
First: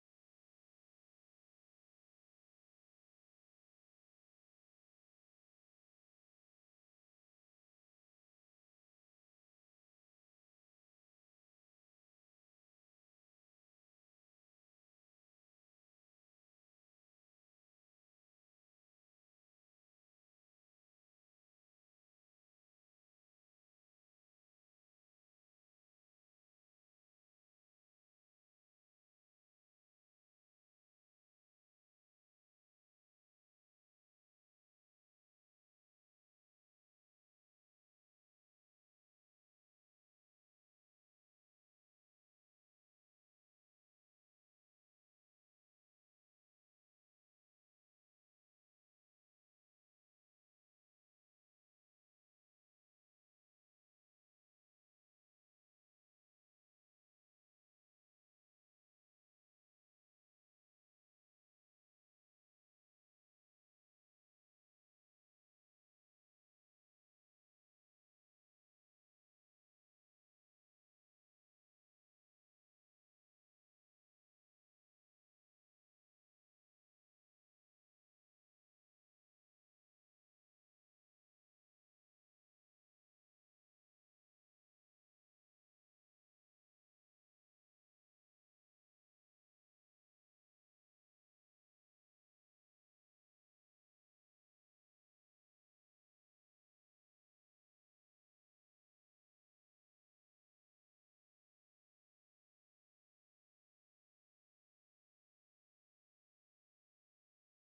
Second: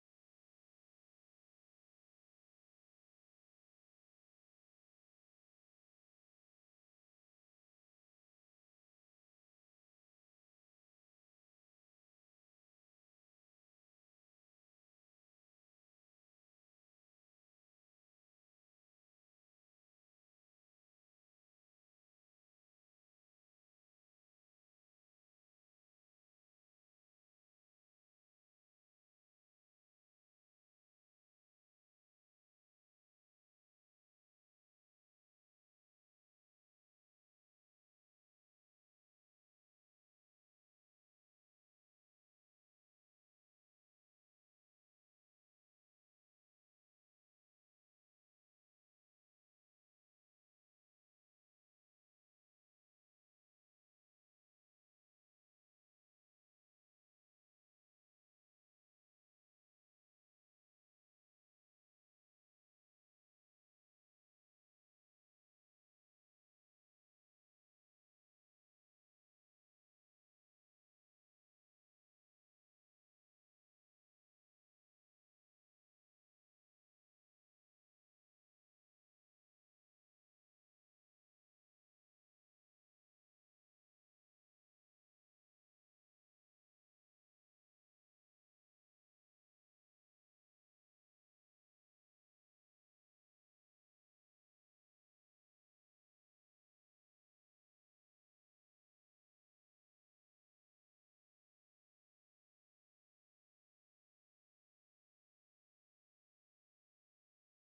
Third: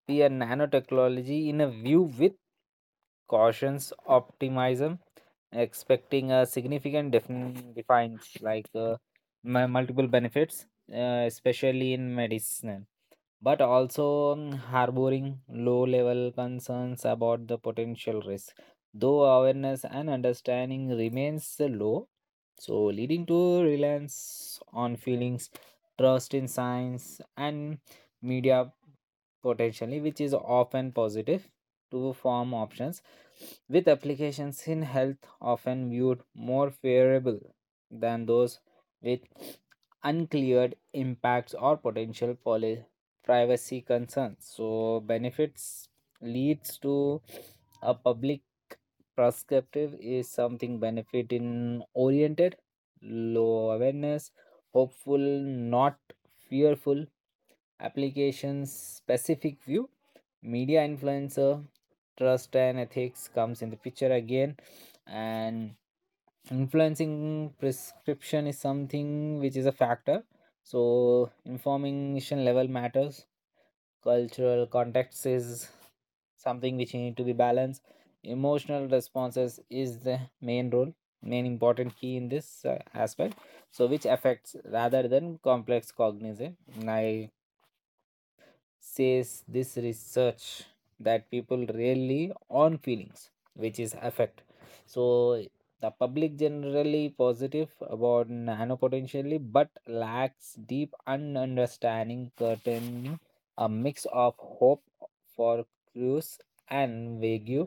[SPEAKER 3] be a nanotechnology in a view with cautions, optimism, expecting a significant defines like multiple benefits, especially in medicine, but also harboring low level concerns about the potential risk, though awareness and understanding remains low, so leading to reliance on feelings, trust in science and media, potentially which is often positive to form options, with applications in health often viewed more favorable than those with uncleared impacts or potential policy privacy concerns. So benefits leads to a public perspective is something benefit in oriented, low awareness, hopeful, not fearful, applications specific view, media influencer, trust and ethics comes in the picture again, and influencing prescription is something which is a factor. So information level matters. Cultural context is something which need to be balanced. Emotional responses is the main role, main important key in this aspect. So which affects rather than complex cognizant. I says this research that people really on feelings which is affect. So the public generally positive about nano potentially but lacks deep understanding curtain, a mix of hope for cruise and vague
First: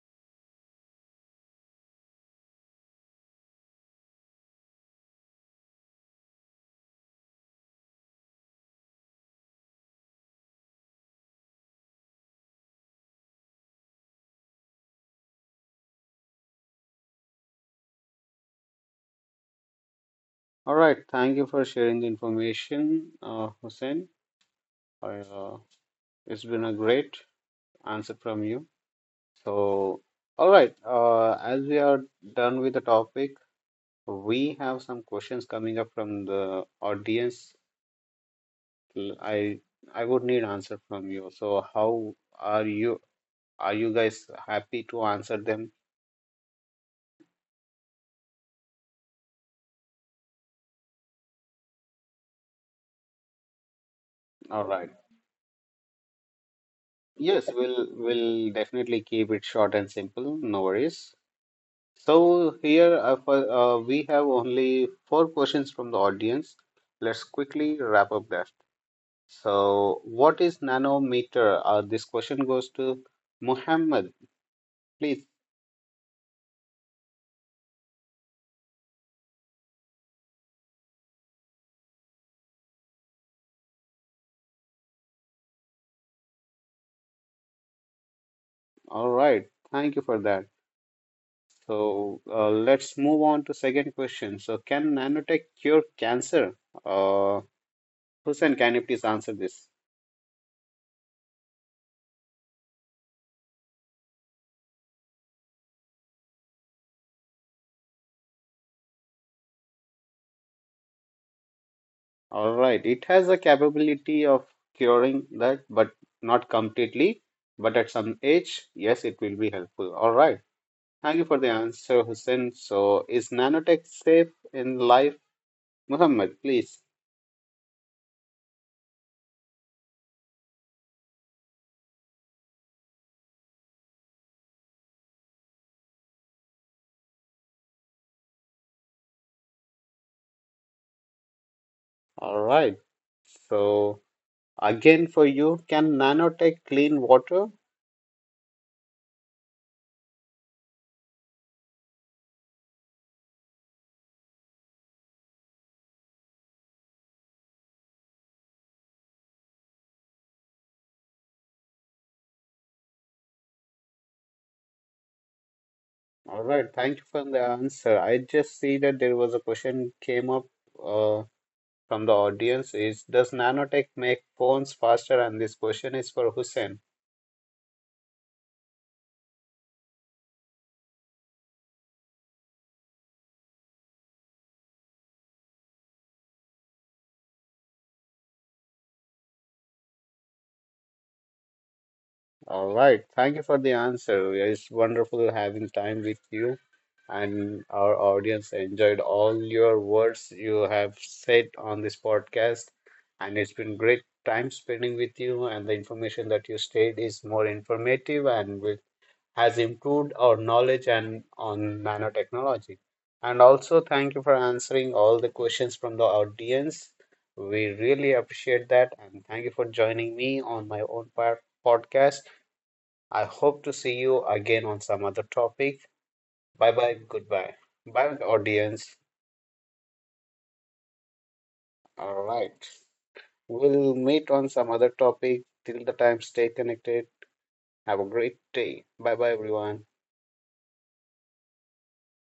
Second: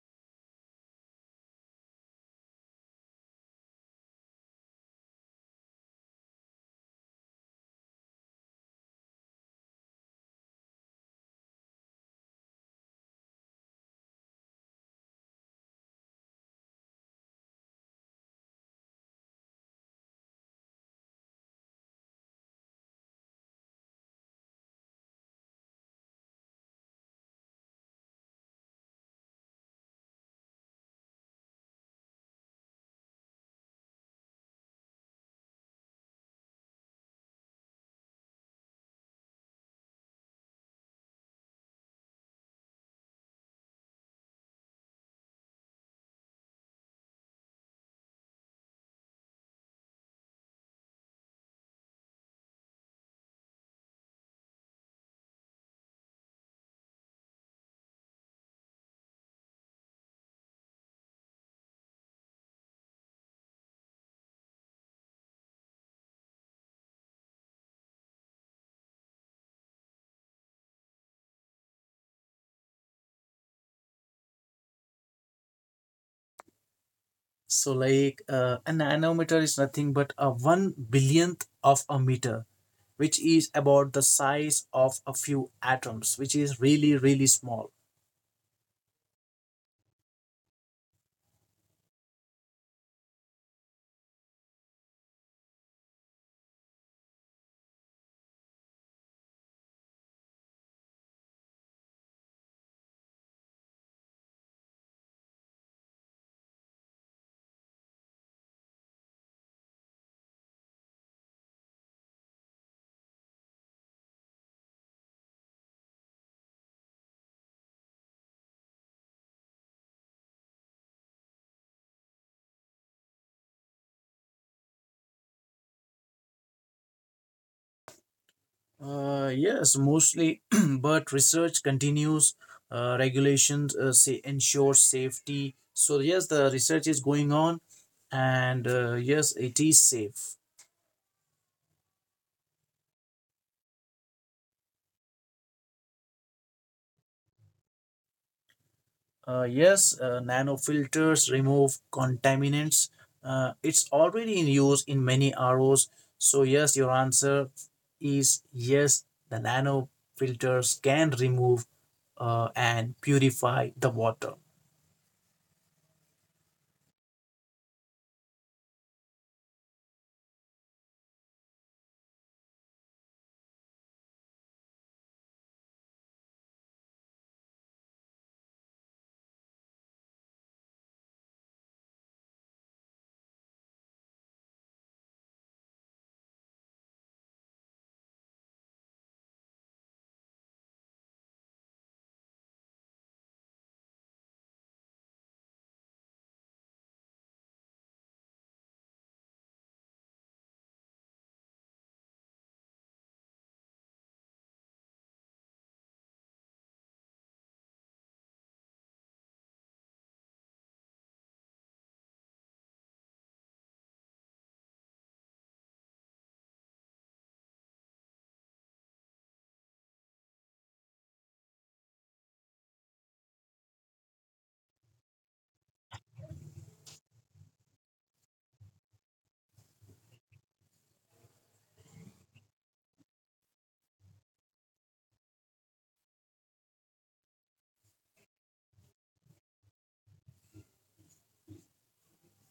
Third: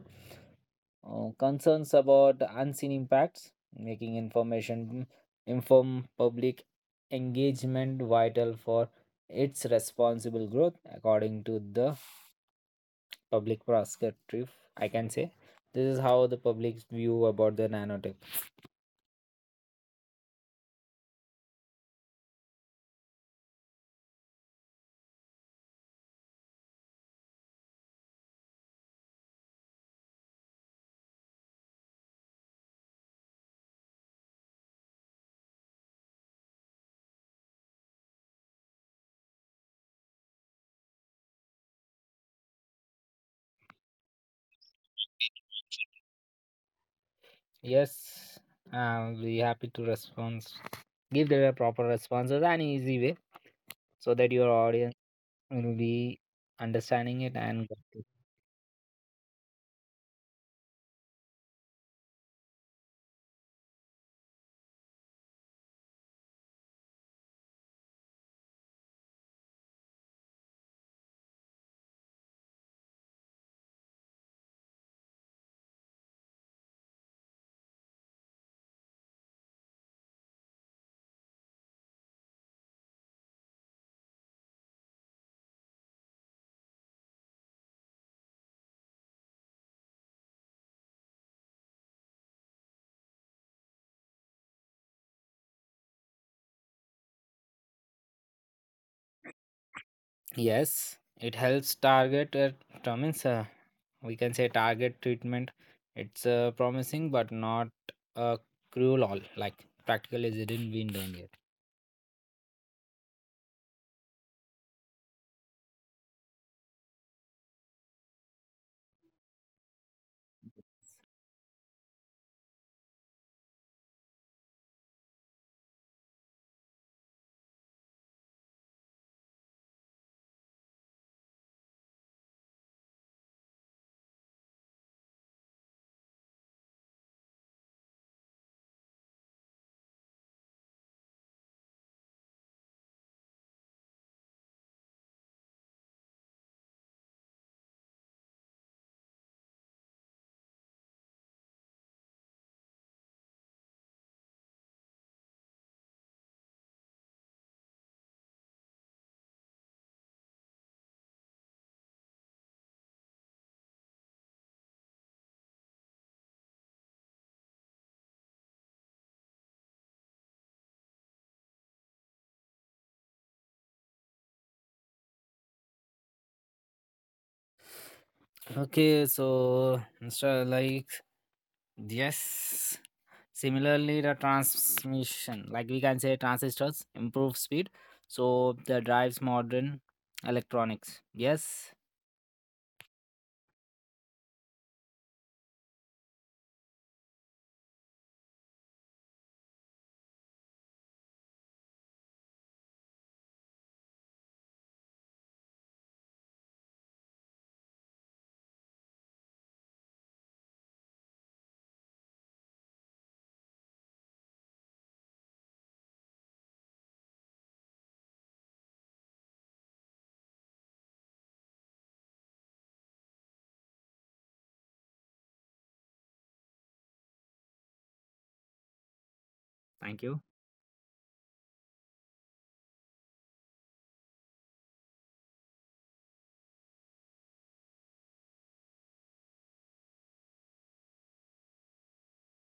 [SPEAKER 3] concerns about unseen impacts, making information inform public engagement vital for its responsible growth, according to the public prosecutor. I can say this is how the public's view about the nanotech.
[SPEAKER 1] All right. Thank you for sharing the information, Hussein. I, uh, it's been a great answer from you. So, all right. As we are done with the topic, we have some questions coming up from the audience. Mm, I I would need answer from you. So how are you? Are you guys happy to answer them?
[SPEAKER 3] Yes, I'll be happy to respond. Give them a proper responses and easy way so that your
[SPEAKER 1] All
[SPEAKER 3] audience
[SPEAKER 1] right.
[SPEAKER 3] will be understanding it
[SPEAKER 1] Yes,
[SPEAKER 3] and
[SPEAKER 1] we'll definitely keep it short and simple. No worries. So here we have only four questions from the audience. Let's quickly wrap up that. So what is nanometer? This question goes to Muhammad, please.
[SPEAKER 2] So, like, a nanometer is nothing but a one billionth of a meter, which is about the size of a few atoms, which is really, really small.
[SPEAKER 1] All right. Thank you for that. So let's move on to second question. So can nanotech cure cancer? Uh, Hussein, can you please answer this?
[SPEAKER 3] yes, it helps target determines, we can say, target treatment. It's promising but not a cruel all like practical, is it didn't been done yet.
[SPEAKER 1] All right. It has a capability of curing that, but not completely. But at some age, yes, it will be helpful. All right. Thank you for the answer, Hussein. So is nanotech safe in life? Muhammad, please.
[SPEAKER 2] Yes, mostly, *clears throat* but research continues. Regulations say ensure safety. So, yes, the research is going on, and yes, it is safe.
[SPEAKER 1] All right. So again for you, can nanotech clean water?
[SPEAKER 2] Yes, nanofilters remove contaminants. It's already in use in many ROs. So, yes, your answer is yes, the nanofilters can remove and purify the water.
[SPEAKER 1] All right, thank you for the answer. I just see that there was a question came up uh, from the audience is does nanotech make phones faster? And this question is for Hussein.
[SPEAKER 3] Okay, so Mr. like yes. Similarly, the transmission, like we can say, transistors improve speed, so the drives modern electronics. Yes,
[SPEAKER 1] All right, thank you for the answer. It's wonderful having time with you and our audience enjoyed all your words you have said on this podcast and it's been great time spending with you and the information that you stated is more informative and will has improved our knowledge and on nanotechnology. And also, thank you for answering all the questions from the audience. We really appreciate that, and thank you for joining me on my own podcast. I hope to see you again on some other topic. Bye bye, goodbye. Bye, audience.
[SPEAKER 3] thank you.
[SPEAKER 1] All right. We'll meet on some other topic. Till the time, stay connected. Have a great day. Bye bye, everyone.